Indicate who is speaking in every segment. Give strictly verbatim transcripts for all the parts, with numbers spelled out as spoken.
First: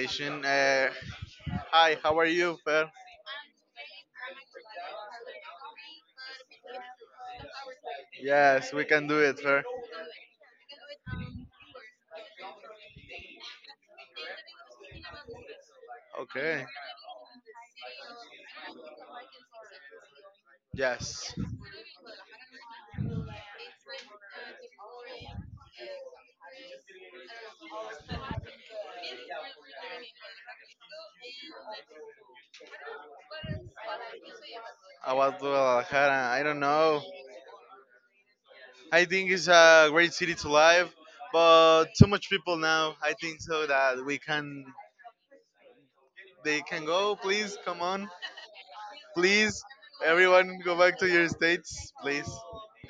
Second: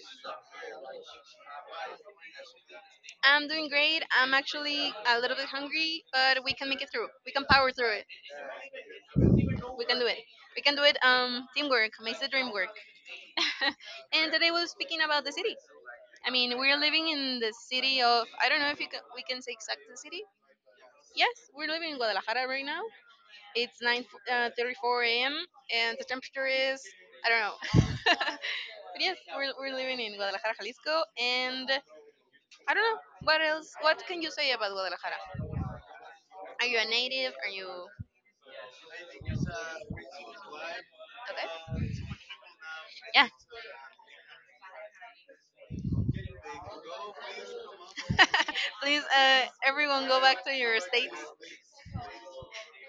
Speaker 1: invitation. Uh, hi, how are you, Fer?
Speaker 2: I'm doing great. I'm actually a little bit hungry, but we can make it through. We can power through it.
Speaker 1: Yes, we can do it, Fer.
Speaker 2: We can do it. We can do it. Um, teamwork makes the dream work. And today we're speaking about the city. I mean,
Speaker 1: Okay.
Speaker 2: we're living in the city of, I don't know if you can, we can say exact the city.
Speaker 1: Yes.
Speaker 2: Yes, we're living in Guadalajara right now. It's nine uh, thirty-four a m and the temperature is I don't know. But yes, we're, we're living in Guadalajara, Jalisco, and I don't know what else. What can you say about
Speaker 1: About
Speaker 2: Guadalajara?
Speaker 1: Guadalajara, I don't
Speaker 2: Are you a
Speaker 1: know.
Speaker 2: native? Are you
Speaker 1: I think it's a great city to live,
Speaker 2: okay?
Speaker 1: but too much people now. I
Speaker 2: Yeah.
Speaker 1: think so that we can. They can go, please. Come on,
Speaker 2: Please, uh,
Speaker 1: please.
Speaker 2: everyone, go back to
Speaker 1: Everyone, go
Speaker 2: your
Speaker 1: back to
Speaker 2: states.
Speaker 1: your states, please.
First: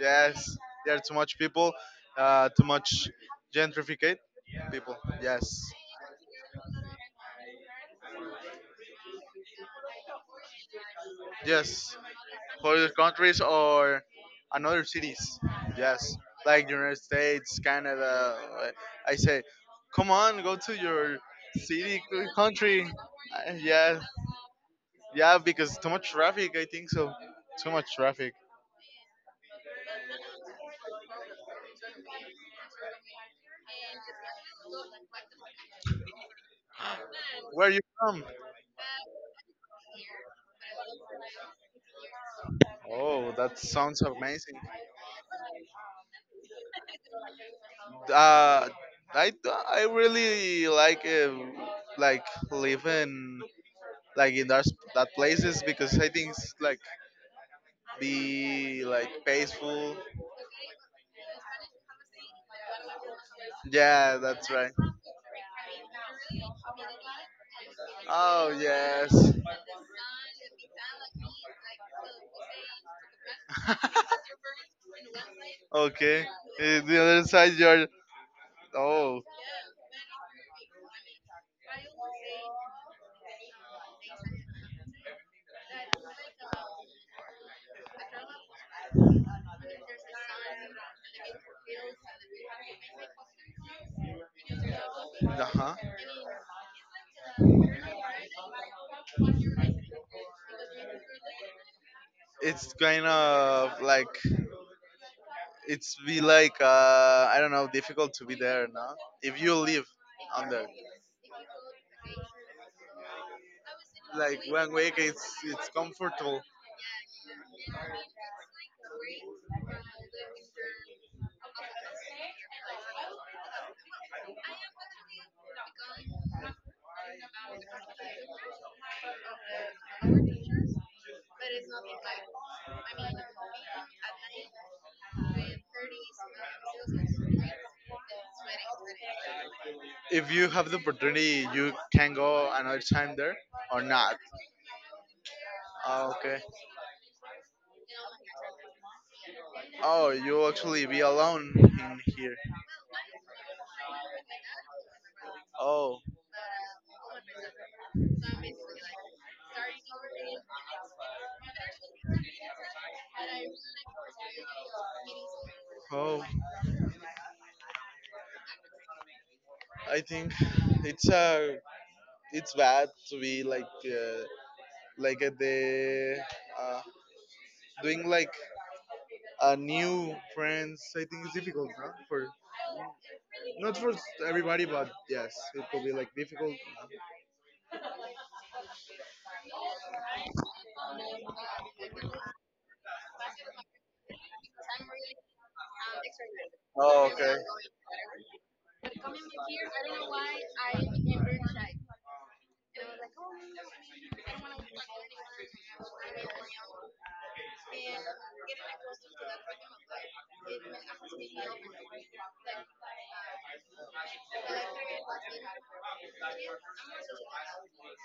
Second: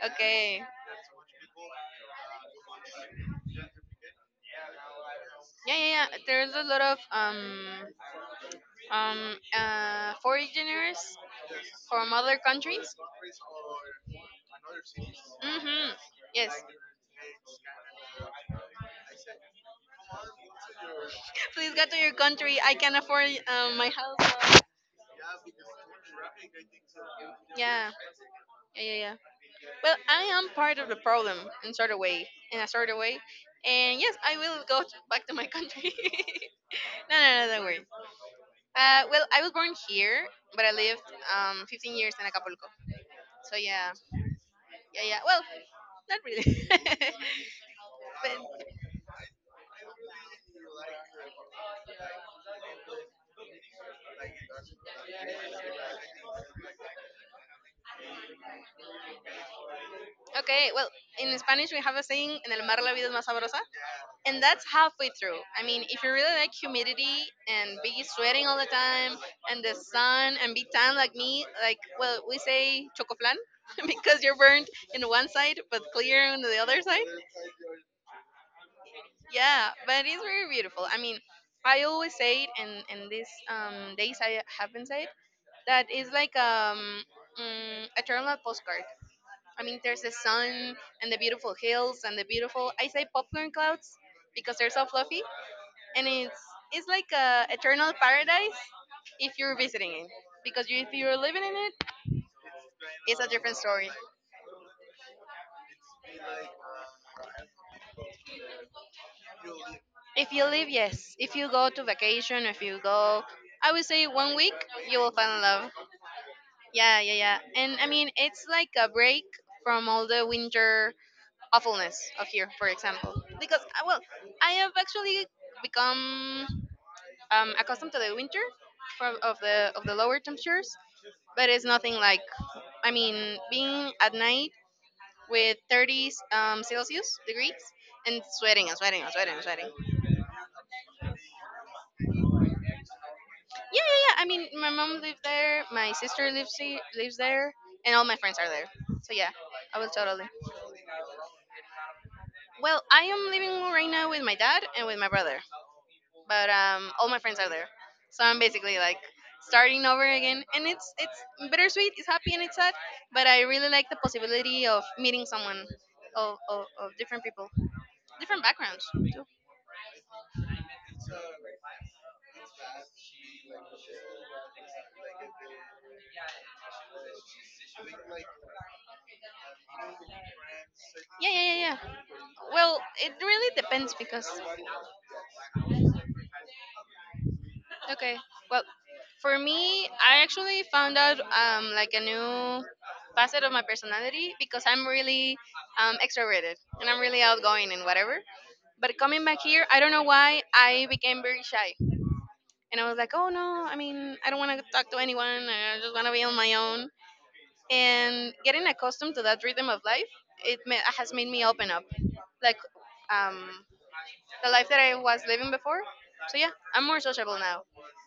Speaker 1: Yes,
Speaker 2: Okay.
Speaker 1: there are too much people, uh, too much gentrificate people. Yes,
Speaker 2: Yeah, yeah, yeah. There's a lot of um um, uh, foreigners
Speaker 1: yes.
Speaker 2: from other
Speaker 1: Other
Speaker 2: countries.
Speaker 1: countries or another cities.
Speaker 2: Hmm.
Speaker 1: Yes,
Speaker 2: Yes.
Speaker 1: like United States, Canada. uh, I say, come on, go to your
Speaker 2: Please go to
Speaker 1: city,
Speaker 2: your
Speaker 1: c-
Speaker 2: country. I
Speaker 1: country.
Speaker 2: can afford
Speaker 1: Uh,
Speaker 2: um my
Speaker 1: Yeah,
Speaker 2: house.
Speaker 1: yeah, because too much traffic. I think so. Too much
Speaker 2: Yeah.
Speaker 1: traffic.
Speaker 2: Yeah, yeah, yeah. Well, I am part of the problem in sort of way, in a sort of way, and yes, I will go t- back to my country. No, no, no, don't
Speaker 1: Where you
Speaker 2: worry.
Speaker 1: from?
Speaker 2: Uh, well, I was born here, but I lived um fifteen years in Acapulco.
Speaker 1: Oh,
Speaker 2: So
Speaker 1: that
Speaker 2: yeah,
Speaker 1: sounds amazing.
Speaker 2: yeah, yeah. Well, not really.
Speaker 1: Uh, I I really like uh, like living like in that that places because I think it's like be like peaceful.
Speaker 2: Okay, well, in Spanish we have a saying, en el mar la vida es más sabrosa.
Speaker 1: Yeah,
Speaker 2: And
Speaker 1: that's
Speaker 2: that's
Speaker 1: right.
Speaker 2: halfway through. I mean, if you really like humidity and be sweating
Speaker 1: Oh
Speaker 2: all the time
Speaker 1: yes.
Speaker 2: and the sun and be tan like me, like, well, we say chocoflan. Because you're burned in one side but
Speaker 1: Okay.
Speaker 2: clear on the
Speaker 1: Eh,
Speaker 2: other
Speaker 1: The
Speaker 2: side.
Speaker 1: other side, you're. Oh.
Speaker 2: Yeah, but it's very beautiful. I mean, I always say it, and and these um, days I haven't said that is like um, mm, a terminal postcard. I mean, there's the sun and the beautiful hills and the beautiful, I say popcorn clouds because they're so fluffy.
Speaker 1: Uh huh.
Speaker 2: And it's, it's like a eternal paradise if you're visiting it. Because you, if you're living in it,
Speaker 1: It's kind
Speaker 2: it's a different
Speaker 1: of
Speaker 2: story.
Speaker 1: like it's be like uh I don't know, difficult to be there, no? If you live
Speaker 2: If you
Speaker 1: on there,
Speaker 2: live, yes. If you go to vacation, if you go, I would say one
Speaker 1: like
Speaker 2: week,
Speaker 1: one week
Speaker 2: you will
Speaker 1: it's
Speaker 2: fall in
Speaker 1: it's
Speaker 2: love.
Speaker 1: comfortable.
Speaker 2: Yeah, yeah, yeah. And I mean, it's like a break from all the winter awfulness of here, for example. Because, uh, well, I have actually become um, accustomed to the winter from, of the of the lower temperatures, but it's nothing like I mean being at night with thirty um, Celsius degrees and sweating and sweating and sweating and sweating.
Speaker 1: If you have the opportunity, you can go another time there
Speaker 2: Yeah,
Speaker 1: or
Speaker 2: yeah, yeah.
Speaker 1: not.
Speaker 2: I mean, my mom lived there, my
Speaker 1: Oh,
Speaker 2: sister
Speaker 1: okay.
Speaker 2: lives he- lives there, and all my friends are there. So yeah, I will
Speaker 1: Oh,
Speaker 2: totally.
Speaker 1: you'll actually be alone in here.
Speaker 2: Well, I am living right now with my dad and with my brother.
Speaker 1: Oh,
Speaker 2: But um, all my friends are there, so I'm basically like starting over again, and it's it's bittersweet. It's happy and it's sad, but I really like the possibility of meeting someone
Speaker 1: oh.
Speaker 2: of, of, of different people, different backgrounds too.
Speaker 1: I think it's uh, It's bad to be like uh, like at the uh, doing like a new friends. I think
Speaker 2: Yeah,
Speaker 1: it's
Speaker 2: yeah, yeah,
Speaker 1: difficult,
Speaker 2: yeah.
Speaker 1: huh? For
Speaker 2: Well, it really
Speaker 1: Not
Speaker 2: depends
Speaker 1: for
Speaker 2: because
Speaker 1: everybody, but yes, it could be like difficult.
Speaker 2: okay, well, for me, I actually found out um like a new facet of my personality because I'm really um extroverted and I'm
Speaker 1: Oh,
Speaker 2: really
Speaker 1: okay.
Speaker 2: outgoing and whatever. But coming back here, I don't know why I became very shy. And I was like, oh no, I mean, I don't want to talk to anyone. I just want to be on my own. And getting accustomed to that rhythm of life, it ma- has made me open up, like um, the life that I was living before. So yeah, I'm more sociable now.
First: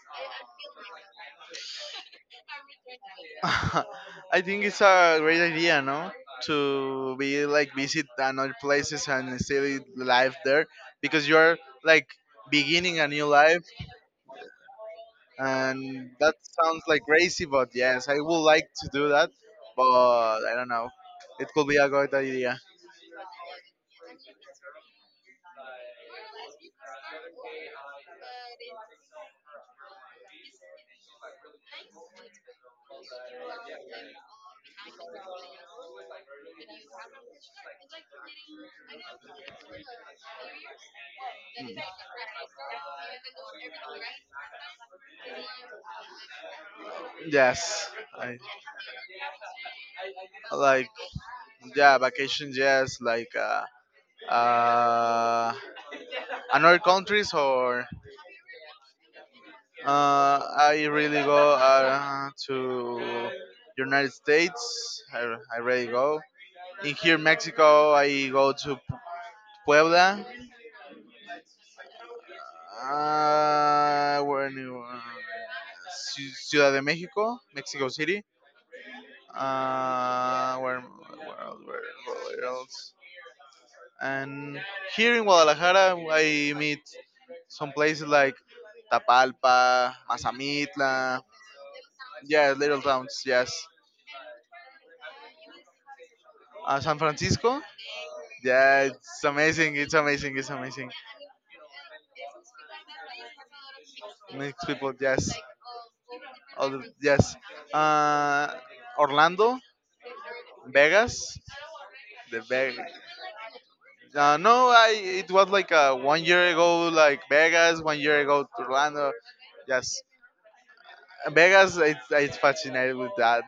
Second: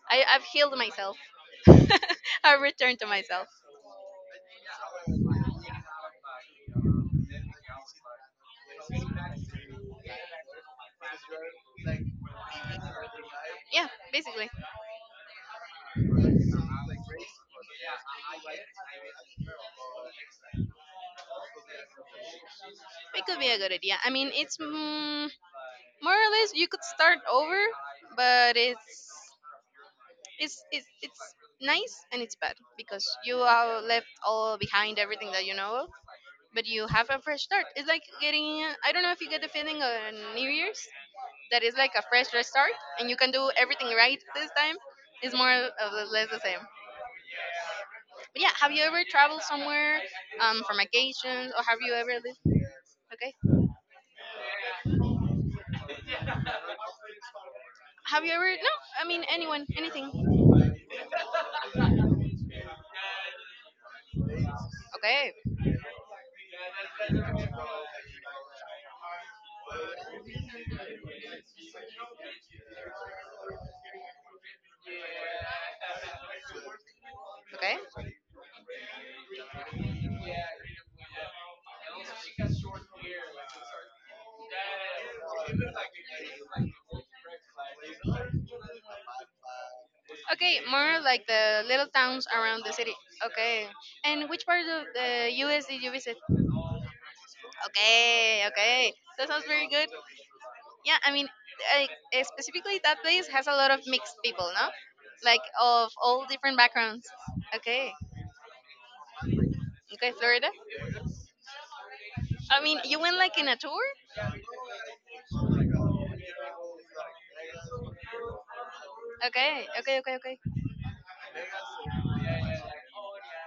Speaker 2: I, I've healed myself. I've returned to myself.
Speaker 1: I think it's a great idea, no? To be like visit another places and still live there because you're like beginning a new life.
Speaker 2: Yeah, basically,
Speaker 1: And that sounds like crazy, but yes, I would like to do that, but I don't know, it could be a good idea.
Speaker 2: it could be a good idea. I mean, it's mm, more or less you could start over, but it's it's it's, it's nice and it's bad because you are left all behind everything that you know of. But you have a fresh start. It's like getting, I don't know if you get the feeling on New Year's that it's like a fresh restart and you can do everything right this time. It's more of the, less the same.
Speaker 1: Yes, I
Speaker 2: But yeah, have you ever traveled somewhere um, for
Speaker 1: like,
Speaker 2: vacations or have you
Speaker 1: yeah,
Speaker 2: ever
Speaker 1: vacations,
Speaker 2: lived?
Speaker 1: yes, like
Speaker 2: Okay.
Speaker 1: uh, uh another countries or
Speaker 2: Have you ever, no, I mean anyone,
Speaker 1: uh
Speaker 2: anything.
Speaker 1: I really go uh, to United States,
Speaker 2: Okay.
Speaker 1: I, I really go. In here Mexico, I go to Puebla, uh, where new, uh, Ci- ciudad de Mexico, Mexico
Speaker 2: Okay.
Speaker 1: City, uh where where, else- where, where else. And here in Guadalajara I meet some places like Tapalpa,
Speaker 2: Okay, more
Speaker 1: Mazamitla,
Speaker 2: like the little towns
Speaker 1: yeah,
Speaker 2: around the
Speaker 1: little
Speaker 2: city.
Speaker 1: towns, yes.
Speaker 2: Okay. And which part of the U S did you visit?
Speaker 1: Uh, San Francisco,
Speaker 2: Okay,
Speaker 1: yeah,
Speaker 2: okay.
Speaker 1: it's
Speaker 2: That sounds very
Speaker 1: amazing,
Speaker 2: good.
Speaker 1: it's amazing, it's amazing.
Speaker 2: Yeah, I mean, I, eh, specifically that place has a lot of mixed people,
Speaker 1: Mixed
Speaker 2: no,
Speaker 1: people, yes.
Speaker 2: like of all different
Speaker 1: All the,
Speaker 2: backgrounds.
Speaker 1: yes.
Speaker 2: Okay,
Speaker 1: Uh, Orlando,
Speaker 2: okay, Florida.
Speaker 1: Vegas, the
Speaker 2: I mean
Speaker 1: Vegas.
Speaker 2: you went like in a tour.
Speaker 1: Uh, no, I it was like uh, one year ago, like Vegas. One year ago, to Orlando.
Speaker 2: Okay, okay,
Speaker 1: Yes,
Speaker 2: okay, okay.
Speaker 1: Vegas. It's it's fascinated with that.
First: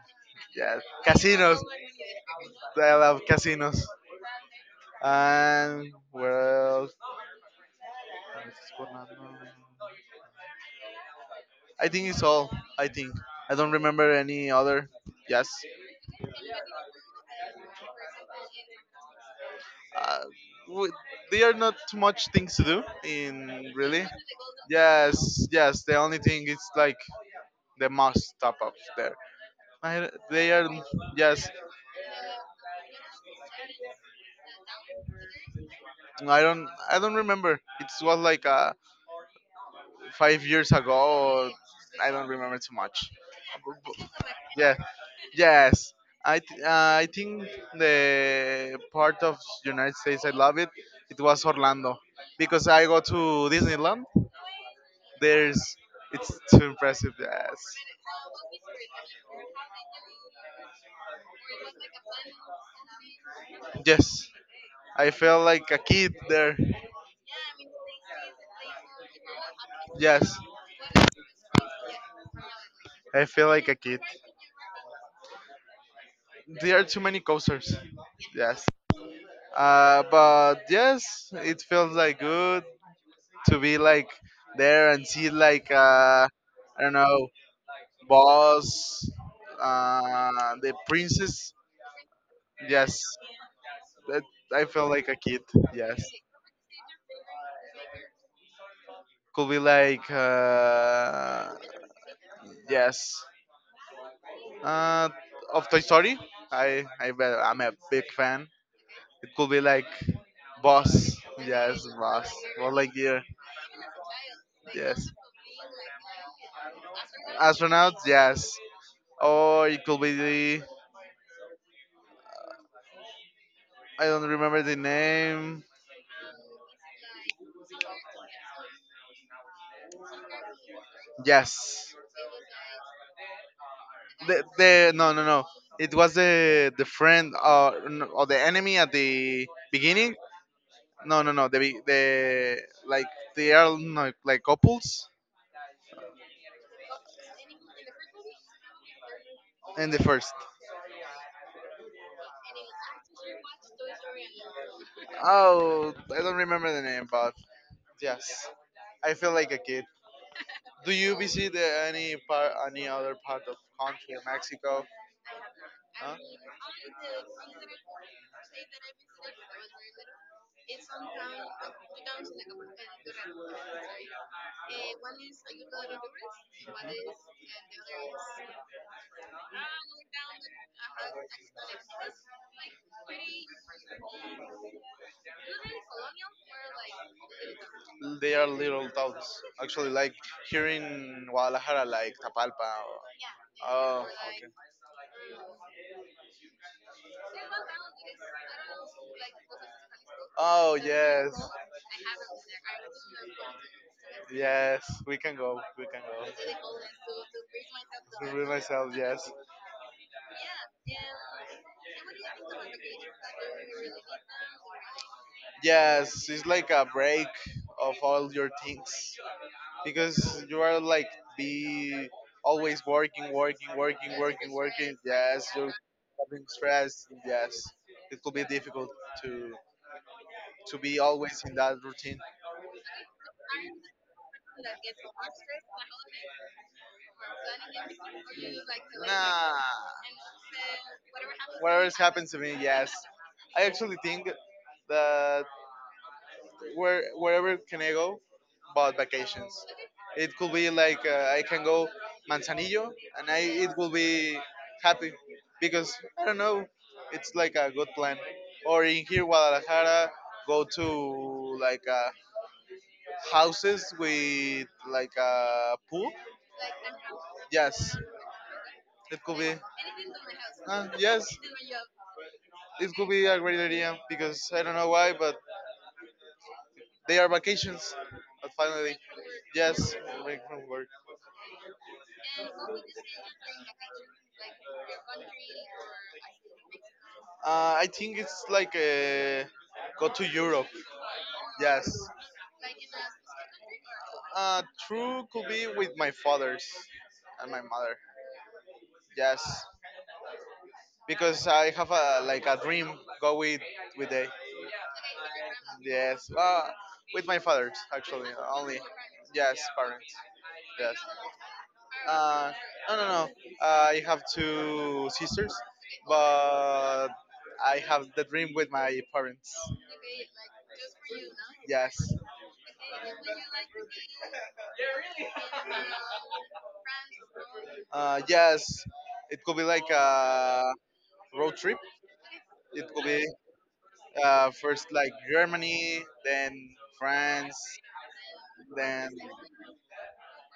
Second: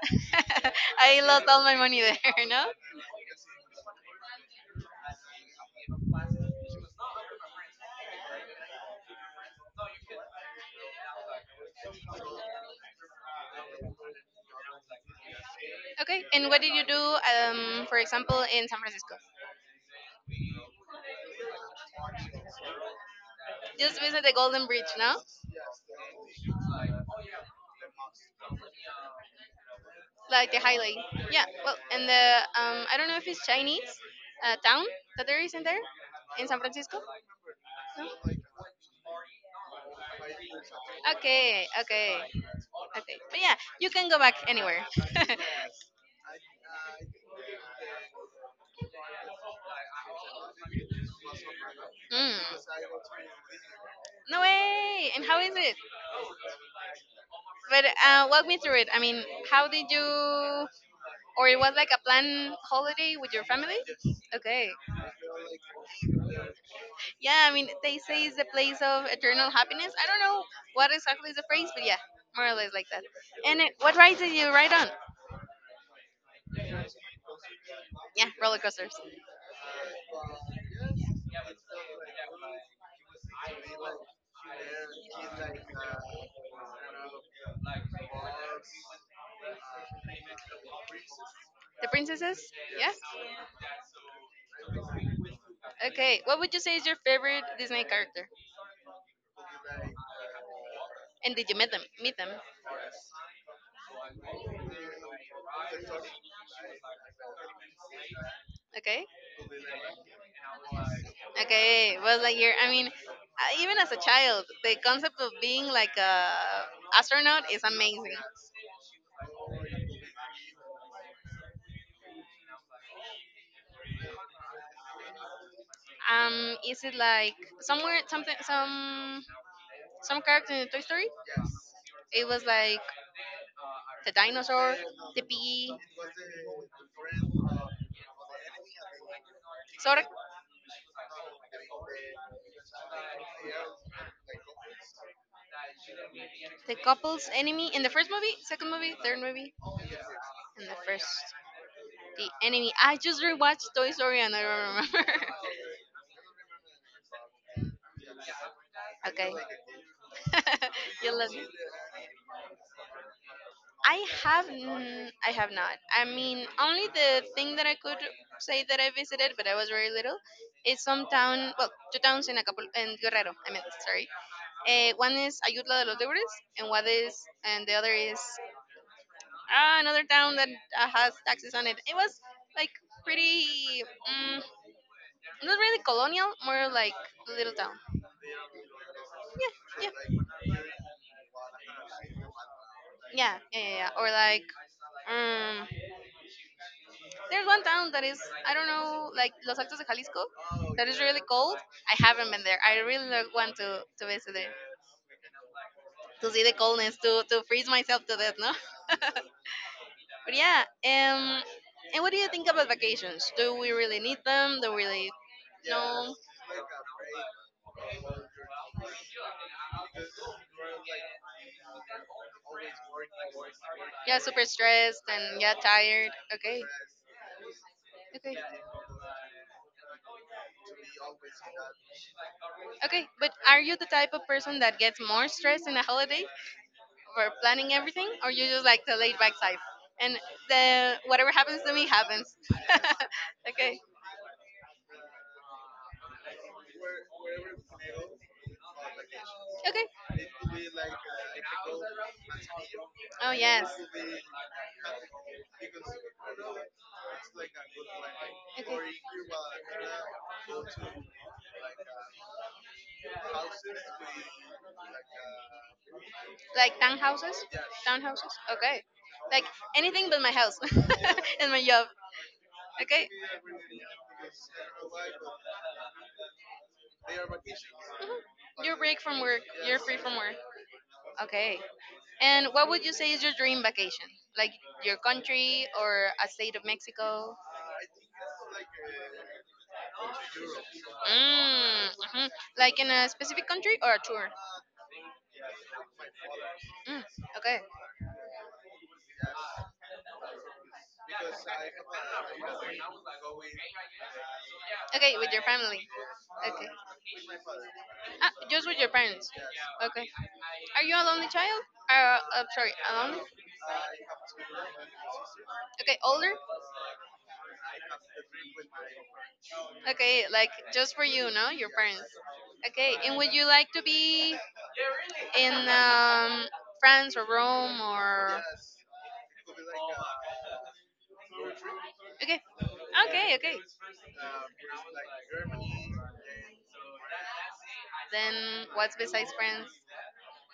Speaker 1: Yeah,
Speaker 2: I lost
Speaker 1: casinos.
Speaker 2: all my money there. No.
Speaker 1: I love casinos. And where else? I think it's all. I think I don't remember any other. Yes,
Speaker 2: Okay, and what did you do, um for example, in San Francisco?
Speaker 1: uh, w- they are not too much things to do in
Speaker 2: Just
Speaker 1: really.
Speaker 2: visit the golden bridge, no?
Speaker 1: Yes, yes. The only thing is like the must top up there. I,
Speaker 2: Like
Speaker 1: they
Speaker 2: the
Speaker 1: are
Speaker 2: highlight. Yeah,
Speaker 1: yes.
Speaker 2: well, and the um I don't know if it's Chinese uh, town that there is in there,
Speaker 1: I
Speaker 2: in San
Speaker 1: don't
Speaker 2: Francisco,
Speaker 1: I don't remember. It was
Speaker 2: no?
Speaker 1: like uh, five years ago. Or
Speaker 2: Okay, okay,
Speaker 1: I don't remember too much.
Speaker 2: okay. But yeah, you can go back
Speaker 1: Yeah,
Speaker 2: anywhere. Mm,
Speaker 1: yes. I th- uh, I think the part of United States I love it. It was Orlando, because I go to Disneyland.
Speaker 2: no way. And how is it?
Speaker 1: There's it's too impressive. Yes,
Speaker 2: But uh, walk me through it. I mean, how did you? Or it was like a planned holiday with your family?
Speaker 1: yes.
Speaker 2: Okay.
Speaker 1: I feel like a kid there.
Speaker 2: Yeah, I mean, they say it's the place of eternal happiness. I don't
Speaker 1: Yes,
Speaker 2: know what exactly is the phrase, but yeah, more or less like that.
Speaker 1: I feel
Speaker 2: And
Speaker 1: like
Speaker 2: it,
Speaker 1: a
Speaker 2: what
Speaker 1: kid.
Speaker 2: ride did you ride on?
Speaker 1: There are too many coasters.
Speaker 2: Yeah, roller
Speaker 1: Yes.
Speaker 2: coasters.
Speaker 1: Uh, but yes, it feels like good, to be like there and see like uh, I don't know, boss, uh, the princess.
Speaker 2: The princesses? Yeah.
Speaker 1: Yes, that I felt like a kid. Yes,
Speaker 2: Okay. What would you say is your favorite Disney character?
Speaker 1: could be like
Speaker 2: And did
Speaker 1: uh,
Speaker 2: you meet them? Meet them?
Speaker 1: yes, uh, of Toy Story. I I bet I'm a big fan.
Speaker 2: Okay.
Speaker 1: It could be like boss. Yes,
Speaker 2: Okay, was
Speaker 1: boss.
Speaker 2: like you're. I
Speaker 1: More
Speaker 2: mean,
Speaker 1: like dear.
Speaker 2: uh, even as a child, the
Speaker 1: Yes,
Speaker 2: concept of being like a astronaut is
Speaker 1: astronaut.
Speaker 2: amazing.
Speaker 1: Yes, or it could be the, I don't remember the name.
Speaker 2: Um, is it like somewhere something some some character in Toy Story?
Speaker 1: Yes.
Speaker 2: It was like the
Speaker 1: the,
Speaker 2: dinosaur,
Speaker 1: the No,
Speaker 2: the
Speaker 1: no, no, it was the the friend uh, n- or the enemy at the
Speaker 2: Sora,
Speaker 1: beginning. No, no, no, the be- the like they are no, like couples
Speaker 2: the couple's enemy in the first movie, second movie, third movie,
Speaker 1: in the first.
Speaker 2: and the first the enemy. I just rewatched Toy Story and I don't remember.
Speaker 1: Oh, I don't remember the name, but yes, I feel
Speaker 2: Okay.
Speaker 1: like a kid. Do you
Speaker 2: You love me.
Speaker 1: visit uh, any part, any other part of
Speaker 2: I
Speaker 1: country
Speaker 2: have
Speaker 1: Mexico?
Speaker 2: n- I have not. I
Speaker 1: Huh?
Speaker 2: mean, only the thing that I could say that I visited, but I was very little, is some town. Well, two towns in Acapulco in Guerrero. I meant sorry. Uh, one is Ayutla de los Libres, and what is, and the other is uh, another town that uh, has taxes on it. It was like pretty, mm, not really colonial, more like little town.
Speaker 1: They are little towns
Speaker 2: Yeah,
Speaker 1: actually, like
Speaker 2: yeah.
Speaker 1: here in Guadalajara like Tapalpa, or,
Speaker 2: Yeah, yeah, yeah, yeah.
Speaker 1: oh.
Speaker 2: Or like, um, there's one town that is I don't know, like Los Altos de Jalisco,
Speaker 1: Oh
Speaker 2: that is really
Speaker 1: yes,
Speaker 2: cold. I haven't been there. I really lo- want to to visit it,
Speaker 1: yes, we can go, we can go.
Speaker 2: to see the coldness, to to freeze myself to
Speaker 1: To
Speaker 2: death,
Speaker 1: reveal
Speaker 2: no?
Speaker 1: myself, yes,
Speaker 2: But yeah, um, and what do you think about vacations? Do we really need them? Do we really? No.
Speaker 1: yes. It's like a break of all your things, because you are like be always working, working,
Speaker 2: Yeah,
Speaker 1: working,
Speaker 2: super
Speaker 1: working, working.
Speaker 2: stressed and
Speaker 1: Yes,
Speaker 2: yeah,
Speaker 1: you're
Speaker 2: tired.
Speaker 1: having
Speaker 2: Okay.
Speaker 1: stress. Yes, it could
Speaker 2: Okay.
Speaker 1: be difficult to to be always in that routine.
Speaker 2: Okay, but are you the type of person that gets more stressed in a holiday? Over planning everything, or you're just like the laid back
Speaker 1: Nah.
Speaker 2: type, and the whatever happens to me
Speaker 1: Whatever happens
Speaker 2: happens.
Speaker 1: to me, yes. I
Speaker 2: Okay.
Speaker 1: actually think that where wherever can I go, about vacations. It could be like uh, I can go Manzanillo,
Speaker 2: Okay.
Speaker 1: and
Speaker 2: Oh
Speaker 1: I
Speaker 2: yes.
Speaker 1: it will be happy because I don't know. It's like a good plan. Or in here Guadalajara, go to like uh, houses with like a pool.
Speaker 2: Okay. Like townhouses?
Speaker 1: Yes,
Speaker 2: Townhouses? Okay.
Speaker 1: it could
Speaker 2: Like
Speaker 1: be.
Speaker 2: anything but my house
Speaker 1: Uh, yes,
Speaker 2: and my job.
Speaker 1: it could
Speaker 2: Okay.
Speaker 1: be a great idea because I don't know why, but they are vacations.
Speaker 2: Mhm.
Speaker 1: But
Speaker 2: You're
Speaker 1: finally,
Speaker 2: break from work. You're
Speaker 1: yes,
Speaker 2: free from work.
Speaker 1: break from work.
Speaker 2: Okay. And what would you say is your dream vacation? Like your country or a state of Mexico?
Speaker 1: Uh, I think it's like uh, go to Europe. Yes.
Speaker 2: Mm, mhm. Like in a specific country or a tour?
Speaker 1: Uh, True could be with my father's
Speaker 2: Mm,
Speaker 1: and
Speaker 2: okay.
Speaker 1: my mother. Yes, because I have a like a dream, go with with they.
Speaker 2: Okay, with your family.
Speaker 1: Yes.
Speaker 2: Okay.
Speaker 1: Uh, with my father's actually
Speaker 2: Ah, just with
Speaker 1: only.
Speaker 2: your parents.
Speaker 1: Yes,
Speaker 2: Okay.
Speaker 1: parents.
Speaker 2: Are you
Speaker 1: Yes.
Speaker 2: a lonely child? Uh, uh
Speaker 1: Uh,
Speaker 2: sorry,
Speaker 1: no, no,
Speaker 2: alone?
Speaker 1: no. Uh, I have two sisters,
Speaker 2: Okay, older?
Speaker 1: but I have the dream with my parents.
Speaker 2: Okay, like just for you, no? Your parents.
Speaker 1: Yes.
Speaker 2: Okay, and would you like to be in um, France or Rome
Speaker 1: Uh,
Speaker 2: or
Speaker 1: yes. It could be like a road trip. It could
Speaker 2: okay,
Speaker 1: be
Speaker 2: okay, okay.
Speaker 1: uh, first like Germany, then France,
Speaker 2: Then what's
Speaker 1: then
Speaker 2: besides France?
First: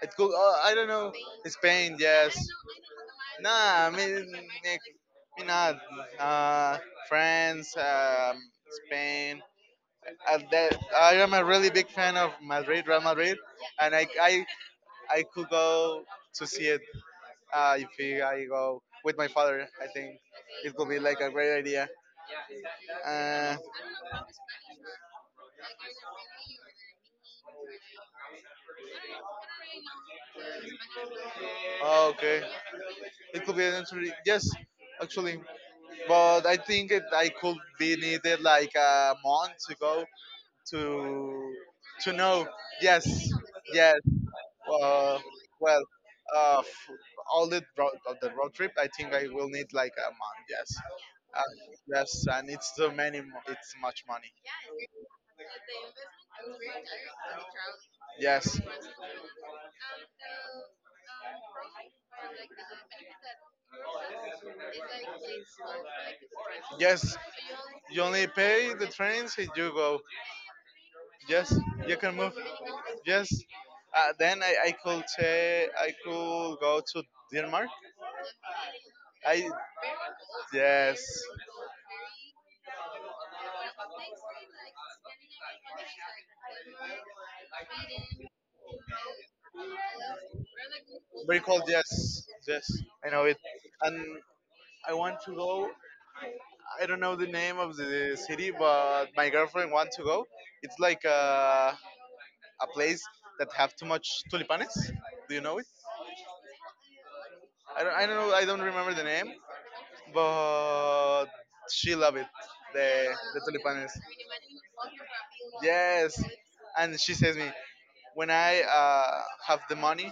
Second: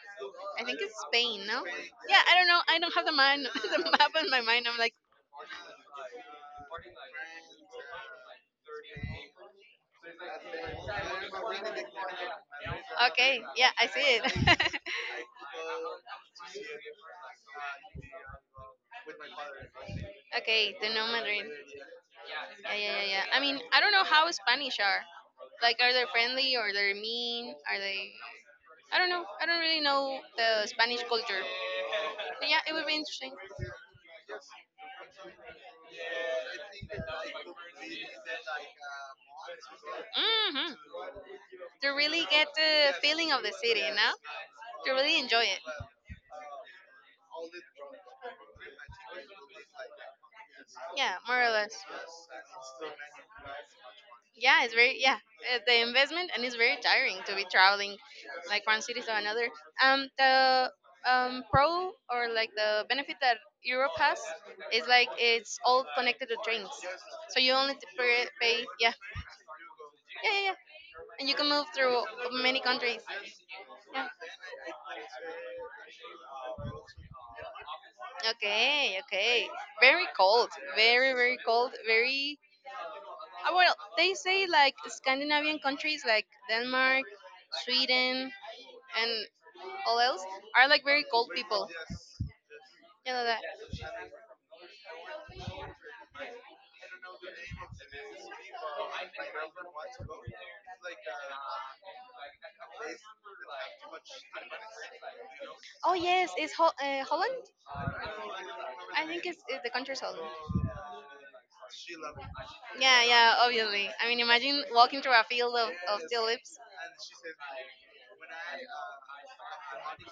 Speaker 1: it could. Uh,
Speaker 2: I
Speaker 1: I
Speaker 2: think
Speaker 1: don't
Speaker 2: it's
Speaker 1: know.
Speaker 2: Spain, no?
Speaker 1: Spain.
Speaker 2: Yeah, I
Speaker 1: Yes.
Speaker 2: don't know. I don't have the mind,
Speaker 1: Nah. I
Speaker 2: the map in
Speaker 1: mean, me
Speaker 2: my mind. I'm like,
Speaker 1: me not. Uh, France. Um, Spain. And that I am a really big fan of Madrid, Real Madrid,
Speaker 2: okay, yeah, I
Speaker 1: and
Speaker 2: see
Speaker 1: I I,
Speaker 2: it.
Speaker 1: I could go to see it, uh, if he- I go with my father. I think
Speaker 2: Okay,
Speaker 1: it
Speaker 2: the
Speaker 1: could be
Speaker 2: No
Speaker 1: like a
Speaker 2: Madrid.
Speaker 1: great idea.
Speaker 2: Yeah, yeah, yeah, yeah. I
Speaker 1: Uh,
Speaker 2: mean, I don't know how Spanish are. Like, are they friendly or they're mean? Are they? I don't know. I don't really know the Spanish culture.
Speaker 1: oh, okay,
Speaker 2: But yeah, it would be interesting.
Speaker 1: it could be an entry. Yes, actually, but I think it, I could be needed like a month to go
Speaker 2: Hmm.
Speaker 1: to
Speaker 2: To
Speaker 1: to
Speaker 2: really get
Speaker 1: know.
Speaker 2: the
Speaker 1: Yes,
Speaker 2: feeling of the city, you
Speaker 1: yes,
Speaker 2: know? To really
Speaker 1: Uh,
Speaker 2: enjoy it.
Speaker 1: well, uh, f- all the road, the road trip, I think I will need like a month. Yes.
Speaker 2: Yeah, more or
Speaker 1: Uh,
Speaker 2: less.
Speaker 1: yes, and it's too many. mo- It's much money.
Speaker 2: Yeah, it's very yeah, uh, the investment and it's very tiring to be traveling
Speaker 1: Yes.
Speaker 2: like one city to another, um the um pro or like the benefit that Europe has is like it's all connected to trains,
Speaker 1: Yes.
Speaker 2: so you only t-
Speaker 1: You
Speaker 2: pay,
Speaker 1: only
Speaker 2: pay,
Speaker 1: pay the
Speaker 2: yeah.
Speaker 1: trains if you go.
Speaker 2: Yeah, yeah, yeah. And you can
Speaker 1: Yes.
Speaker 2: move through
Speaker 1: You can move.
Speaker 2: many countries,
Speaker 1: Yes.
Speaker 2: yeah.
Speaker 1: Uh, then I, I could say I could go to Denmark.
Speaker 2: Okay, okay,
Speaker 1: I
Speaker 2: very cold, very
Speaker 1: yes.
Speaker 2: very cold, very uh, well, they say like Scandinavian countries like Denmark, Sweden, and all else are like very cold
Speaker 1: Very cold,
Speaker 2: people.
Speaker 1: yes, yes, I
Speaker 2: Yeah,
Speaker 1: know
Speaker 2: like
Speaker 1: it.
Speaker 2: that.
Speaker 1: And I want to go. I don't know the name of the city, but my girlfriend want to go. It's like a, a place that have too much tulipanes. Do you know it?
Speaker 2: Oh yes, it's Hol- uh, Holland.
Speaker 1: I don't, I don't know. I don't remember the
Speaker 2: I think
Speaker 1: name,
Speaker 2: it's, it's the country's Holland.
Speaker 1: but she love it.
Speaker 2: Yeah,
Speaker 1: The
Speaker 2: yeah,
Speaker 1: the
Speaker 2: obviously.
Speaker 1: tulipanes.
Speaker 2: I mean, imagine walking through a field of, of
Speaker 1: Yes,
Speaker 2: steel lips.
Speaker 1: and she says me when I uh, have the money,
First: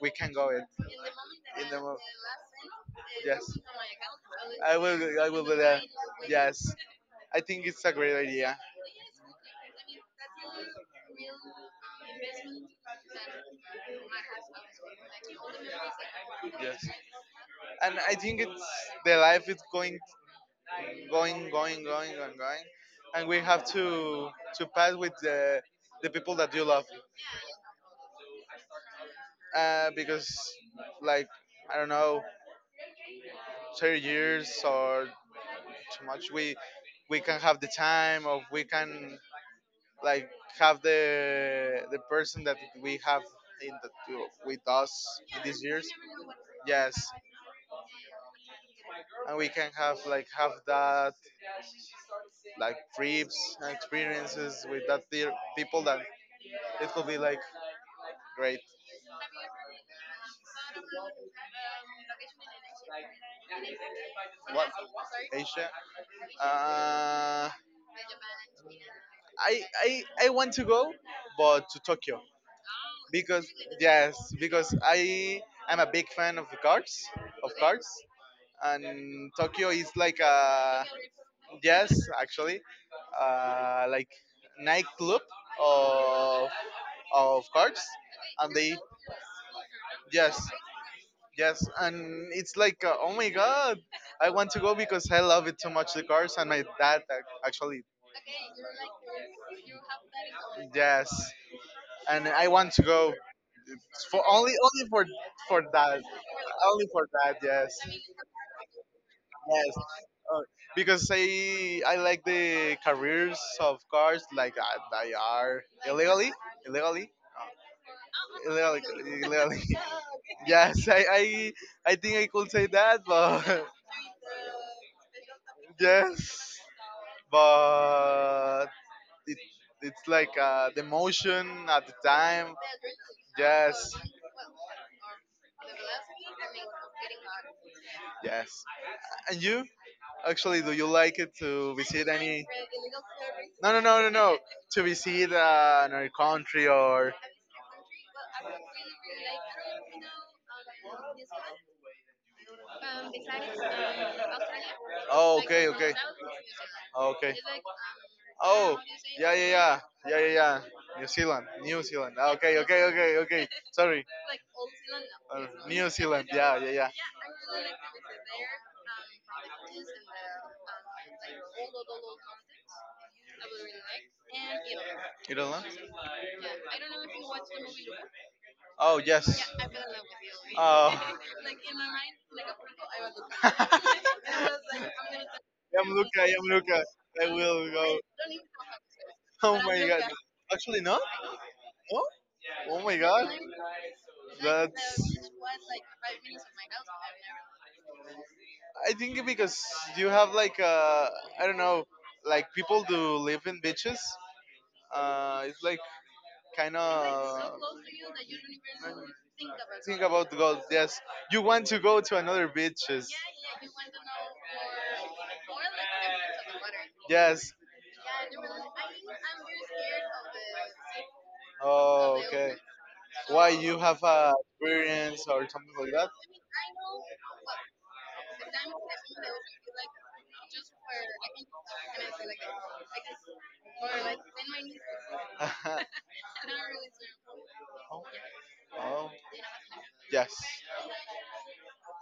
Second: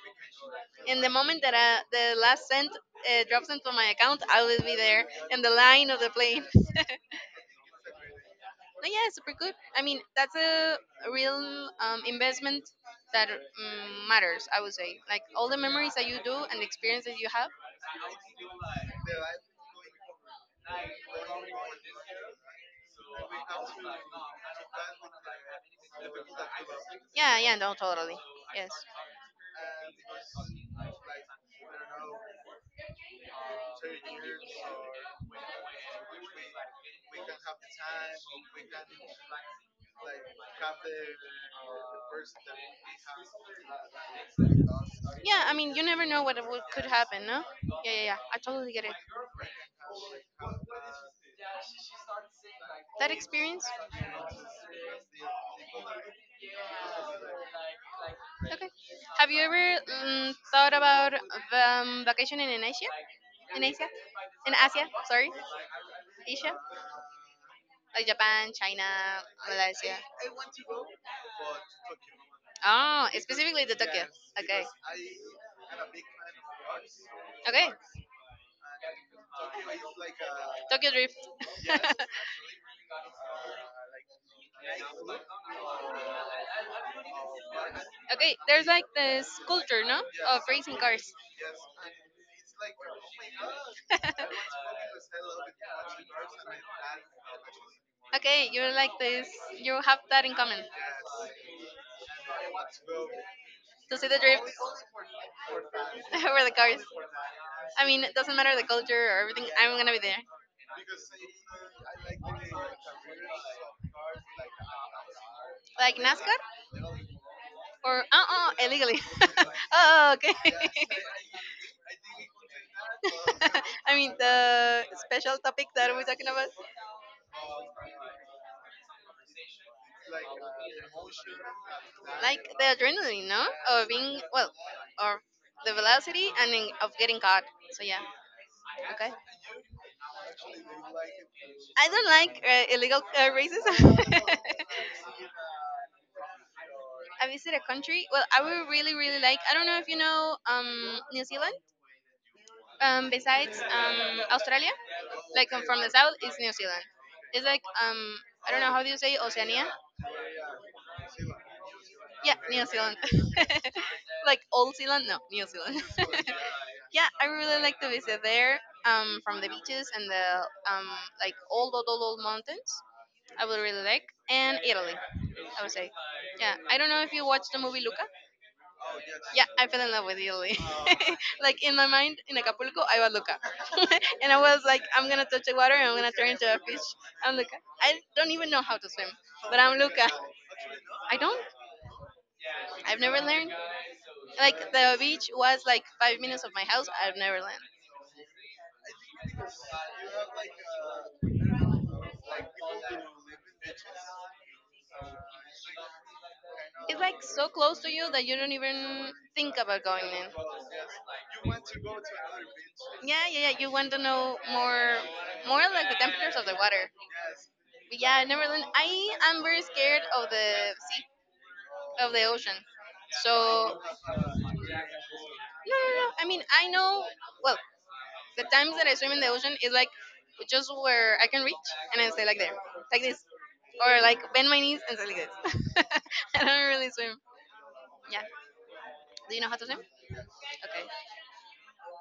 Speaker 1: we can go it
Speaker 2: And the moment that
Speaker 1: in the
Speaker 2: I,
Speaker 1: mo-
Speaker 2: the last cent uh, drops
Speaker 1: yes.
Speaker 2: into my account, I will
Speaker 1: I
Speaker 2: be there
Speaker 1: will. I
Speaker 2: in
Speaker 1: will
Speaker 2: the
Speaker 1: do that.
Speaker 2: line of the plane.
Speaker 1: Yes, I think it's a great idea.
Speaker 2: No, yeah, super good. I mean, that's a real um, investment that um, matters. I would say, like all the memories that you do and the
Speaker 1: Yes,
Speaker 2: experience that you have.
Speaker 1: and I think it's the life is going, going, going, going, and going, and we have to to pass with the the people that you love,
Speaker 2: Yeah, yeah, no, totally. Yes.
Speaker 1: uh, because like I don't know, thirty years or too much, we we can have the time, or we can like have the the person that we have in the with us in
Speaker 2: Yeah, I
Speaker 1: these
Speaker 2: mean, you
Speaker 1: years.
Speaker 2: never know what would- could
Speaker 1: Yes,
Speaker 2: happen, no? Yeah, yeah, yeah. I totally get it.
Speaker 1: and we can have like have that like
Speaker 2: That
Speaker 1: trips
Speaker 2: experience.
Speaker 1: and experiences with that dear people that it will be like great.
Speaker 2: Okay. Have you ever mm, thought about um, vacationing in Asia? In Asia? In
Speaker 1: What
Speaker 2: Asia? Sorry,
Speaker 1: Asia?
Speaker 2: Asia,
Speaker 1: Uh,
Speaker 2: like Japan, China,
Speaker 1: I
Speaker 2: Malaysia.
Speaker 1: I I want to go, but to Tokyo.
Speaker 2: Oh,
Speaker 1: Because
Speaker 2: specifically the Tokyo.
Speaker 1: yes,
Speaker 2: Okay.
Speaker 1: because I am a big fan of cards, of
Speaker 2: Okay.
Speaker 1: cards, and Tokyo is like a
Speaker 2: Tokyo Drift.
Speaker 1: yes, actually, uh, like nightclub of of cards,
Speaker 2: Okay,
Speaker 1: and
Speaker 2: there's
Speaker 1: they
Speaker 2: like this culture, no, of
Speaker 1: yes.
Speaker 2: racing cars.
Speaker 1: Yes, and it's like, uh, oh my god, I want to go because I love it so much, the cars, and my dad ac- actually,
Speaker 2: Okay, you're like this. You have that in common.
Speaker 1: yes, and I want to go
Speaker 2: To see the
Speaker 1: for
Speaker 2: drift,
Speaker 1: only only for for that.
Speaker 2: over the cars.
Speaker 1: Only for that, yes.
Speaker 2: I mean, it doesn't matter the culture or everything.
Speaker 1: Yes.
Speaker 2: I'm gonna be there.
Speaker 1: Uh, because I I like the careers of cars like uh, they are
Speaker 2: Like
Speaker 1: illegally,
Speaker 2: NASCAR
Speaker 1: illegally,
Speaker 2: or uh uh illegally.
Speaker 1: illegally, illegally.
Speaker 2: Oh, okay.
Speaker 1: Yes, I, I I think I could say that, but
Speaker 2: I mean the special topic that we're talking about.
Speaker 1: yes, but it, it's like uh, the motion at the
Speaker 2: Like
Speaker 1: time.
Speaker 2: the adrenaline, no, of
Speaker 1: Yes,
Speaker 2: being well, or the velocity and in, of getting caught. So yeah,
Speaker 1: yes.
Speaker 2: okay.
Speaker 1: And you, actually, do you like it to
Speaker 2: I
Speaker 1: visit
Speaker 2: don't like
Speaker 1: any?
Speaker 2: uh, illegal uh,
Speaker 1: No, no, no, no,
Speaker 2: races.
Speaker 1: no. To visit uh, another country or,
Speaker 2: I visit a country. Well, I would really, really like. I don't know if you know um, New Zealand. Um, besides um, Australia,
Speaker 1: oh,
Speaker 2: like um,
Speaker 1: okay,
Speaker 2: from the
Speaker 1: okay.
Speaker 2: south is New Zealand.
Speaker 1: Oh, okay.
Speaker 2: It's like um, I don't know
Speaker 1: Oh,
Speaker 2: how do you say
Speaker 1: yeah, yeah,
Speaker 2: Oceania.
Speaker 1: yeah, yeah, yeah, yeah. New Zealand, New Zealand. Ah,
Speaker 2: Yeah,
Speaker 1: okay,
Speaker 2: New
Speaker 1: okay,
Speaker 2: Zealand.
Speaker 1: okay, okay. Sorry,
Speaker 2: Like Old Zealand? No, New
Speaker 1: Uh,
Speaker 2: Zealand.
Speaker 1: New Zealand. Yeah, yeah, yeah.
Speaker 2: Yeah, I really like to visit there. Um, from the beaches and the um, like old, old, old, old mountains. I would really like and Italy.
Speaker 1: You don't know?
Speaker 2: I would say. Yeah, I don't know if you watched the movie Luca.
Speaker 1: Oh yes.
Speaker 2: Yeah, I fell in love with Italy.
Speaker 1: Oh.
Speaker 2: Like in my mind, in Acapulco, I was Luca, and I was like, I'm gonna touch the water
Speaker 1: I'm
Speaker 2: and I'm gonna
Speaker 1: Luca.
Speaker 2: turn into
Speaker 1: I'm
Speaker 2: a fish.
Speaker 1: Luca. I
Speaker 2: I'm Luca.
Speaker 1: will go.
Speaker 2: I don't even know how to swim, but
Speaker 1: Oh
Speaker 2: I'm
Speaker 1: my god.
Speaker 2: Luca.
Speaker 1: Actually, no.
Speaker 2: I don't.
Speaker 1: No. Oh my
Speaker 2: I've never
Speaker 1: god.
Speaker 2: learned. Like the
Speaker 1: That's.
Speaker 2: beach was like five minutes of my house. I've never learned.
Speaker 1: I think because you have like uh, I don't know, like people do live in beaches. Uh, it's like kind
Speaker 2: It's like so
Speaker 1: of.
Speaker 2: close to you that you don't even think about
Speaker 1: Think
Speaker 2: going in.
Speaker 1: about golf. Yes, you want to go to another beaches.
Speaker 2: Yeah, yeah, yeah. You want to know more, more like the temperatures of the water.
Speaker 1: Yes.
Speaker 2: But yeah, I never learned. I am very scared of the sea, of
Speaker 1: Oh,
Speaker 2: the
Speaker 1: okay.
Speaker 2: ocean.
Speaker 1: Why you
Speaker 2: So
Speaker 1: have
Speaker 2: no,
Speaker 1: a experience or something
Speaker 2: no,
Speaker 1: like
Speaker 2: no.
Speaker 1: that?
Speaker 2: I mean, I know. Well, the times that I swim in the ocean is like just where I can reach and I stay like there, like this, or like bend my knees and stay like this. I don't really swim. Yeah.
Speaker 1: Oh,
Speaker 2: Do you know how to swim?
Speaker 1: yes,
Speaker 2: Okay.